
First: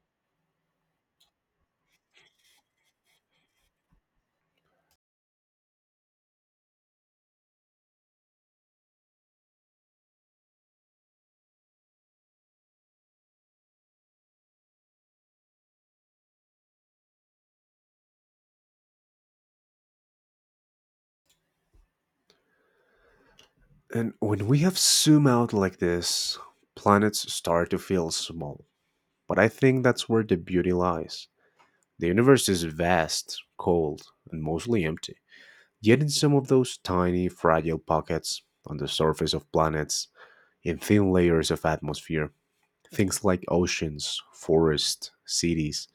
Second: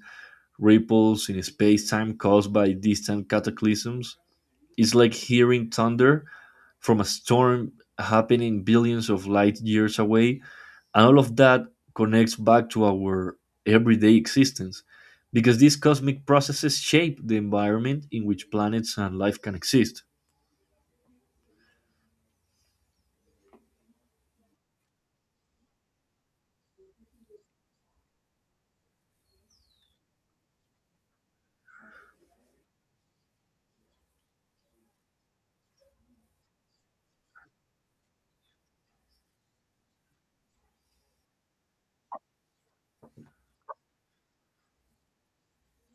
Speaker 2: ripples in space-time caused by distant cataclysms. It's like hearing thunder from a storm happening billions of light years away, and all of that connects back to our everyday existence because these cosmic processes shape the environment in which planets and life can exist.
Speaker 1: And when we have zoom out like this, planets start to feel small. But I think that's where the beauty lies. The universe is vast, cold, and mostly empty. Yet in some of those tiny, fragile pockets on the surface of planets, in thin layers of atmosphere, things like oceans, forests, cities,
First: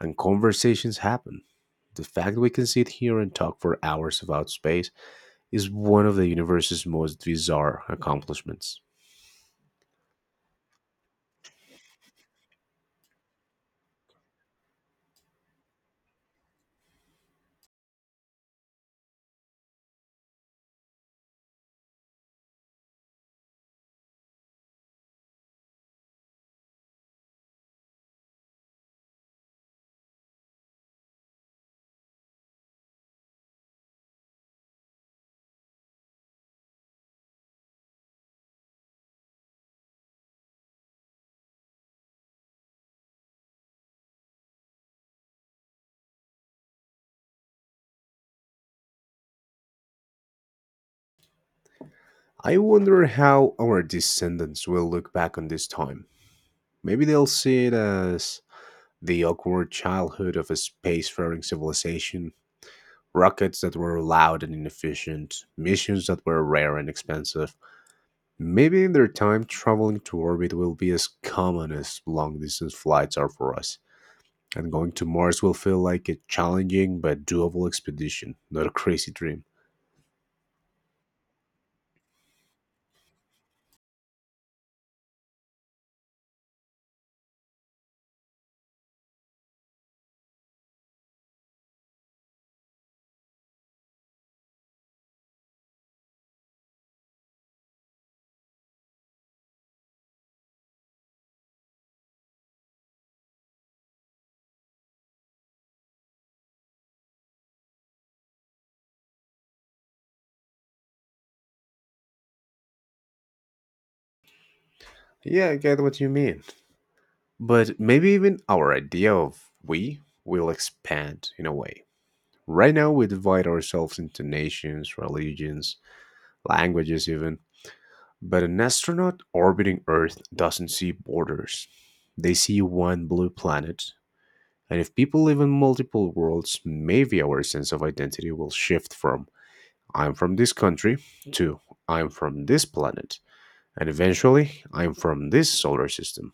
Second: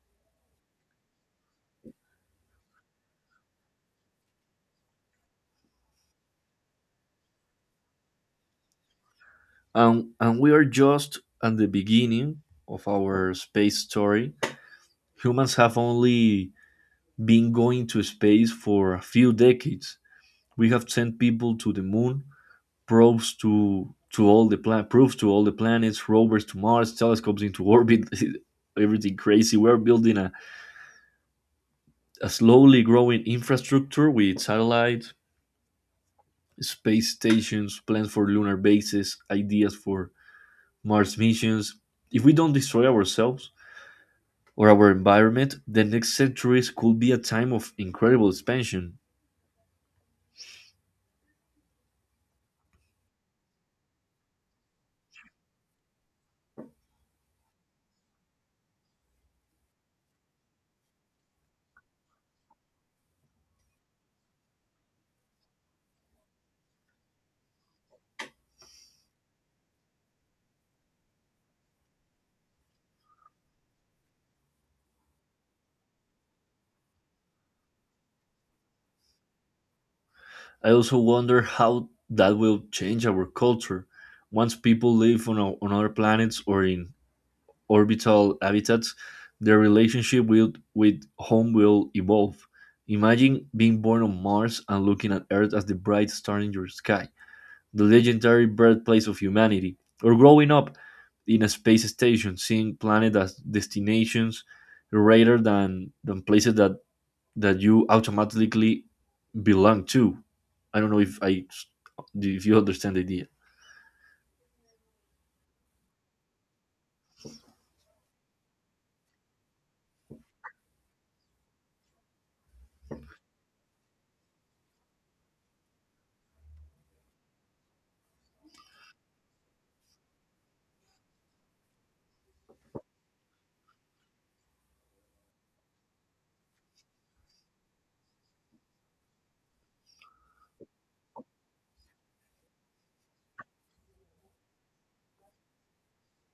Speaker 1: and conversations happen. The fact we can sit here and talk for hours about space is one of the universe's most bizarre accomplishments.
Speaker 2: And, and we are just at the beginning of our space story. Humans have only been going to space for a few decades. We have sent people to the moon, probes to to all the plan proofs to all the planets, rovers to Mars, telescopes into orbit, everything crazy. We're building a, a slowly growing infrastructure with satellites, space stations, plans for lunar bases, ideas for Mars missions. If we don't destroy ourselves or our environment, the next centuries could be a time of incredible expansion.
Speaker 1: I wonder how our descendants will look back on this time. Maybe they'll see it as the awkward childhood of a spacefaring civilization, rockets that were loud and inefficient, missions that were rare and expensive. Maybe in their time, traveling to orbit will be as common as long distance flights are for us, and going to Mars will feel like a challenging but doable expedition, not a crazy dream.
Speaker 2: I also wonder how that will change our culture once people live on, o- on other planets or in orbital habitats. Their relationship with, with home will evolve. Imagine being born on Mars and looking at Earth as the bright star in your sky, the legendary birthplace of humanity, or growing up in a space station, seeing planets as destinations rather than, than places that, that you automatically belong to. I don't know if I if you understand the idea.
Speaker 1: Yeah, I get what you mean. But maybe even our idea of we will expand in a way. Right now, we divide ourselves into nations, religions, languages, even. But an astronaut orbiting Earth doesn't see borders. They see one blue planet. And if people live in multiple worlds, maybe our sense of identity will shift from I'm from this country to I'm from this planet. And eventually, I'm from this solar system.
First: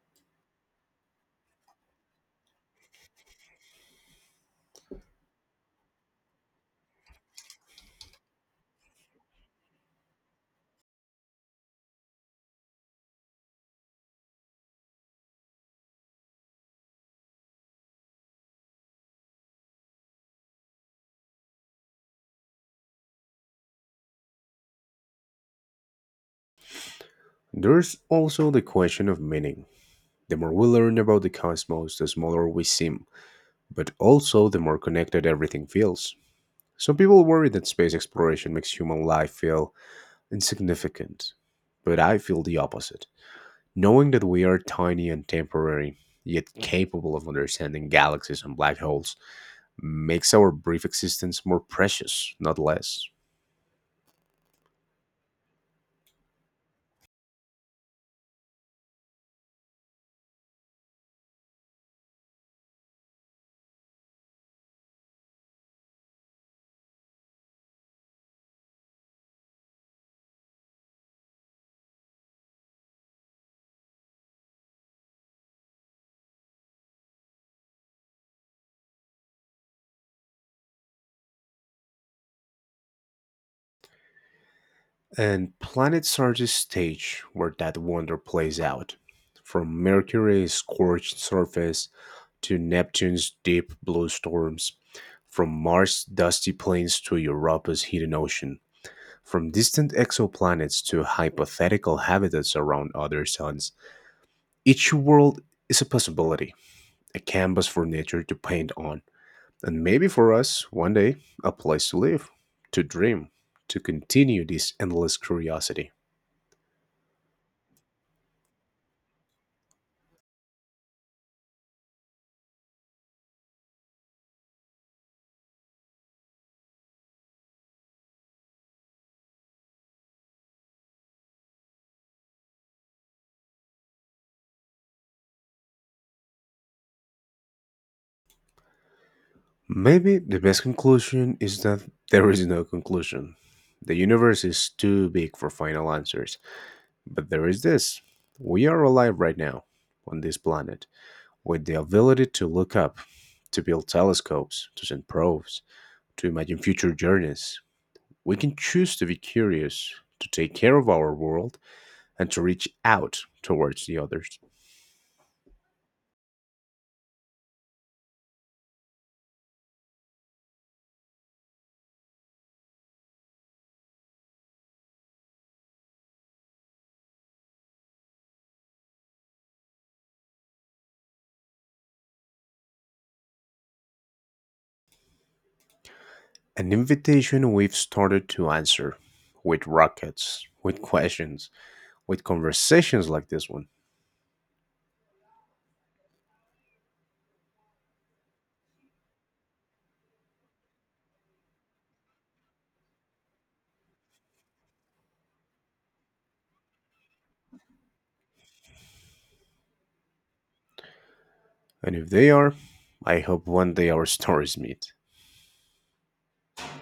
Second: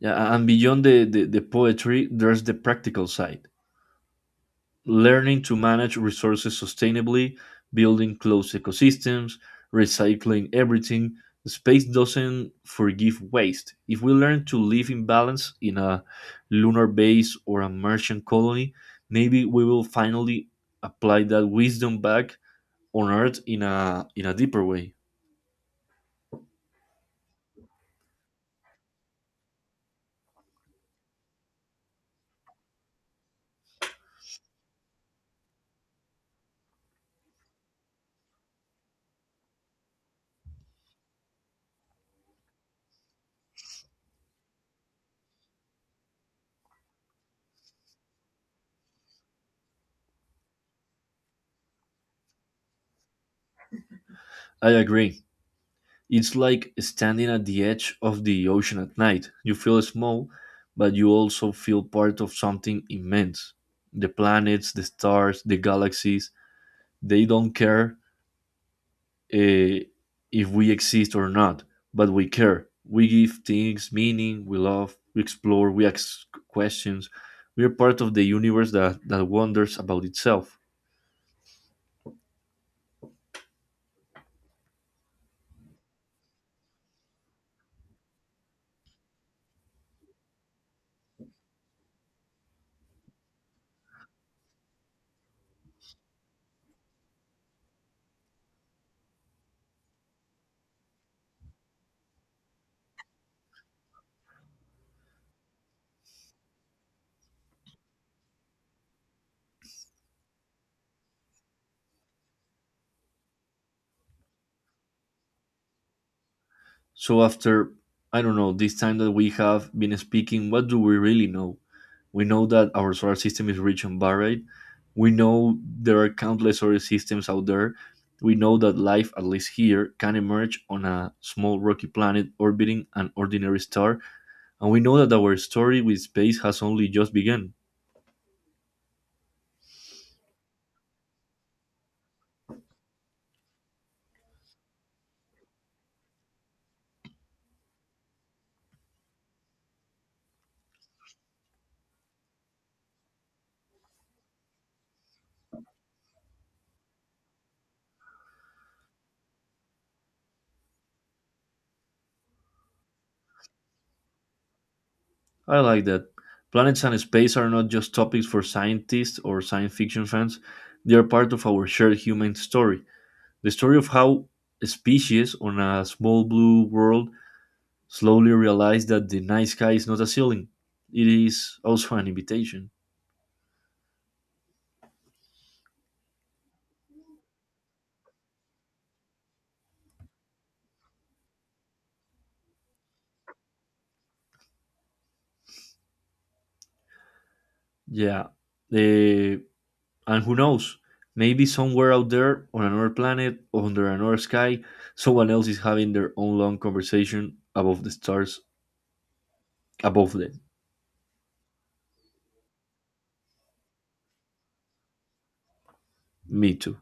Speaker 2: Yeah, and beyond the, the, the poetry, there's the practical side. Learning to manage resources sustainably, building closed ecosystems, recycling everything. Space doesn't forgive waste. If we learn to live in balance in a lunar base or a Martian colony, maybe we will finally apply that wisdom back on Earth in a in a deeper way.
Speaker 1: There's also the question of meaning. The more we learn about the cosmos, the smaller we seem, but also the more connected everything feels. Some people worry that space exploration makes human life feel insignificant, but I feel the opposite. Knowing that we are tiny and temporary, yet capable of understanding galaxies and black holes, makes our brief existence more precious, not less.
Speaker 2: I agree. It's like standing at the edge of the ocean at night. You feel small, but you also feel part of something immense. The planets, the stars, the galaxies, they don't care, eh, if we exist or not, but we care. We give things meaning, we love, we explore, we ask questions. We are part of the universe that, that wonders about itself.
Speaker 1: And planets are the stage where that wonder plays out. From Mercury's scorched surface to Neptune's deep blue storms, from Mars' dusty plains to Europa's hidden ocean, from distant exoplanets to hypothetical habitats around other suns, each world is a possibility, a canvas for nature to paint on, and maybe for us, one day, a place to live, to dream, to continue this endless curiosity.
Speaker 2: So after, I don't know, this time that we have been speaking, what do we really know? We know that our solar system is rich and varied. We know there are countless solar systems out there. We know that life, at least here, can emerge on a small rocky planet orbiting an ordinary star. And we know that our story with space has only just begun.
Speaker 1: Maybe the best conclusion is that there is no conclusion. The universe is too big for final answers. But there is this, we are alive right now on this planet with the ability to look up, to build telescopes, to send probes, to imagine future journeys. We can choose to be curious, to take care of our world, and to reach out towards the others.
Speaker 2: I like that. Planets and space are not just topics for scientists or science fiction fans, they are part of our shared human story. The story of how a species on a small blue world slowly realized that the night sky is not a ceiling. It is also an invitation.
Speaker 1: An invitation we've started to answer with rockets, with questions, with conversations like this one.
Speaker 2: Yeah. eh, and who knows? Maybe somewhere out there on another planet, under another sky, someone else is having their own long conversation above the stars, above them.
Speaker 1: And if they are, I hope one day our stories meet.
Speaker 2: Me too.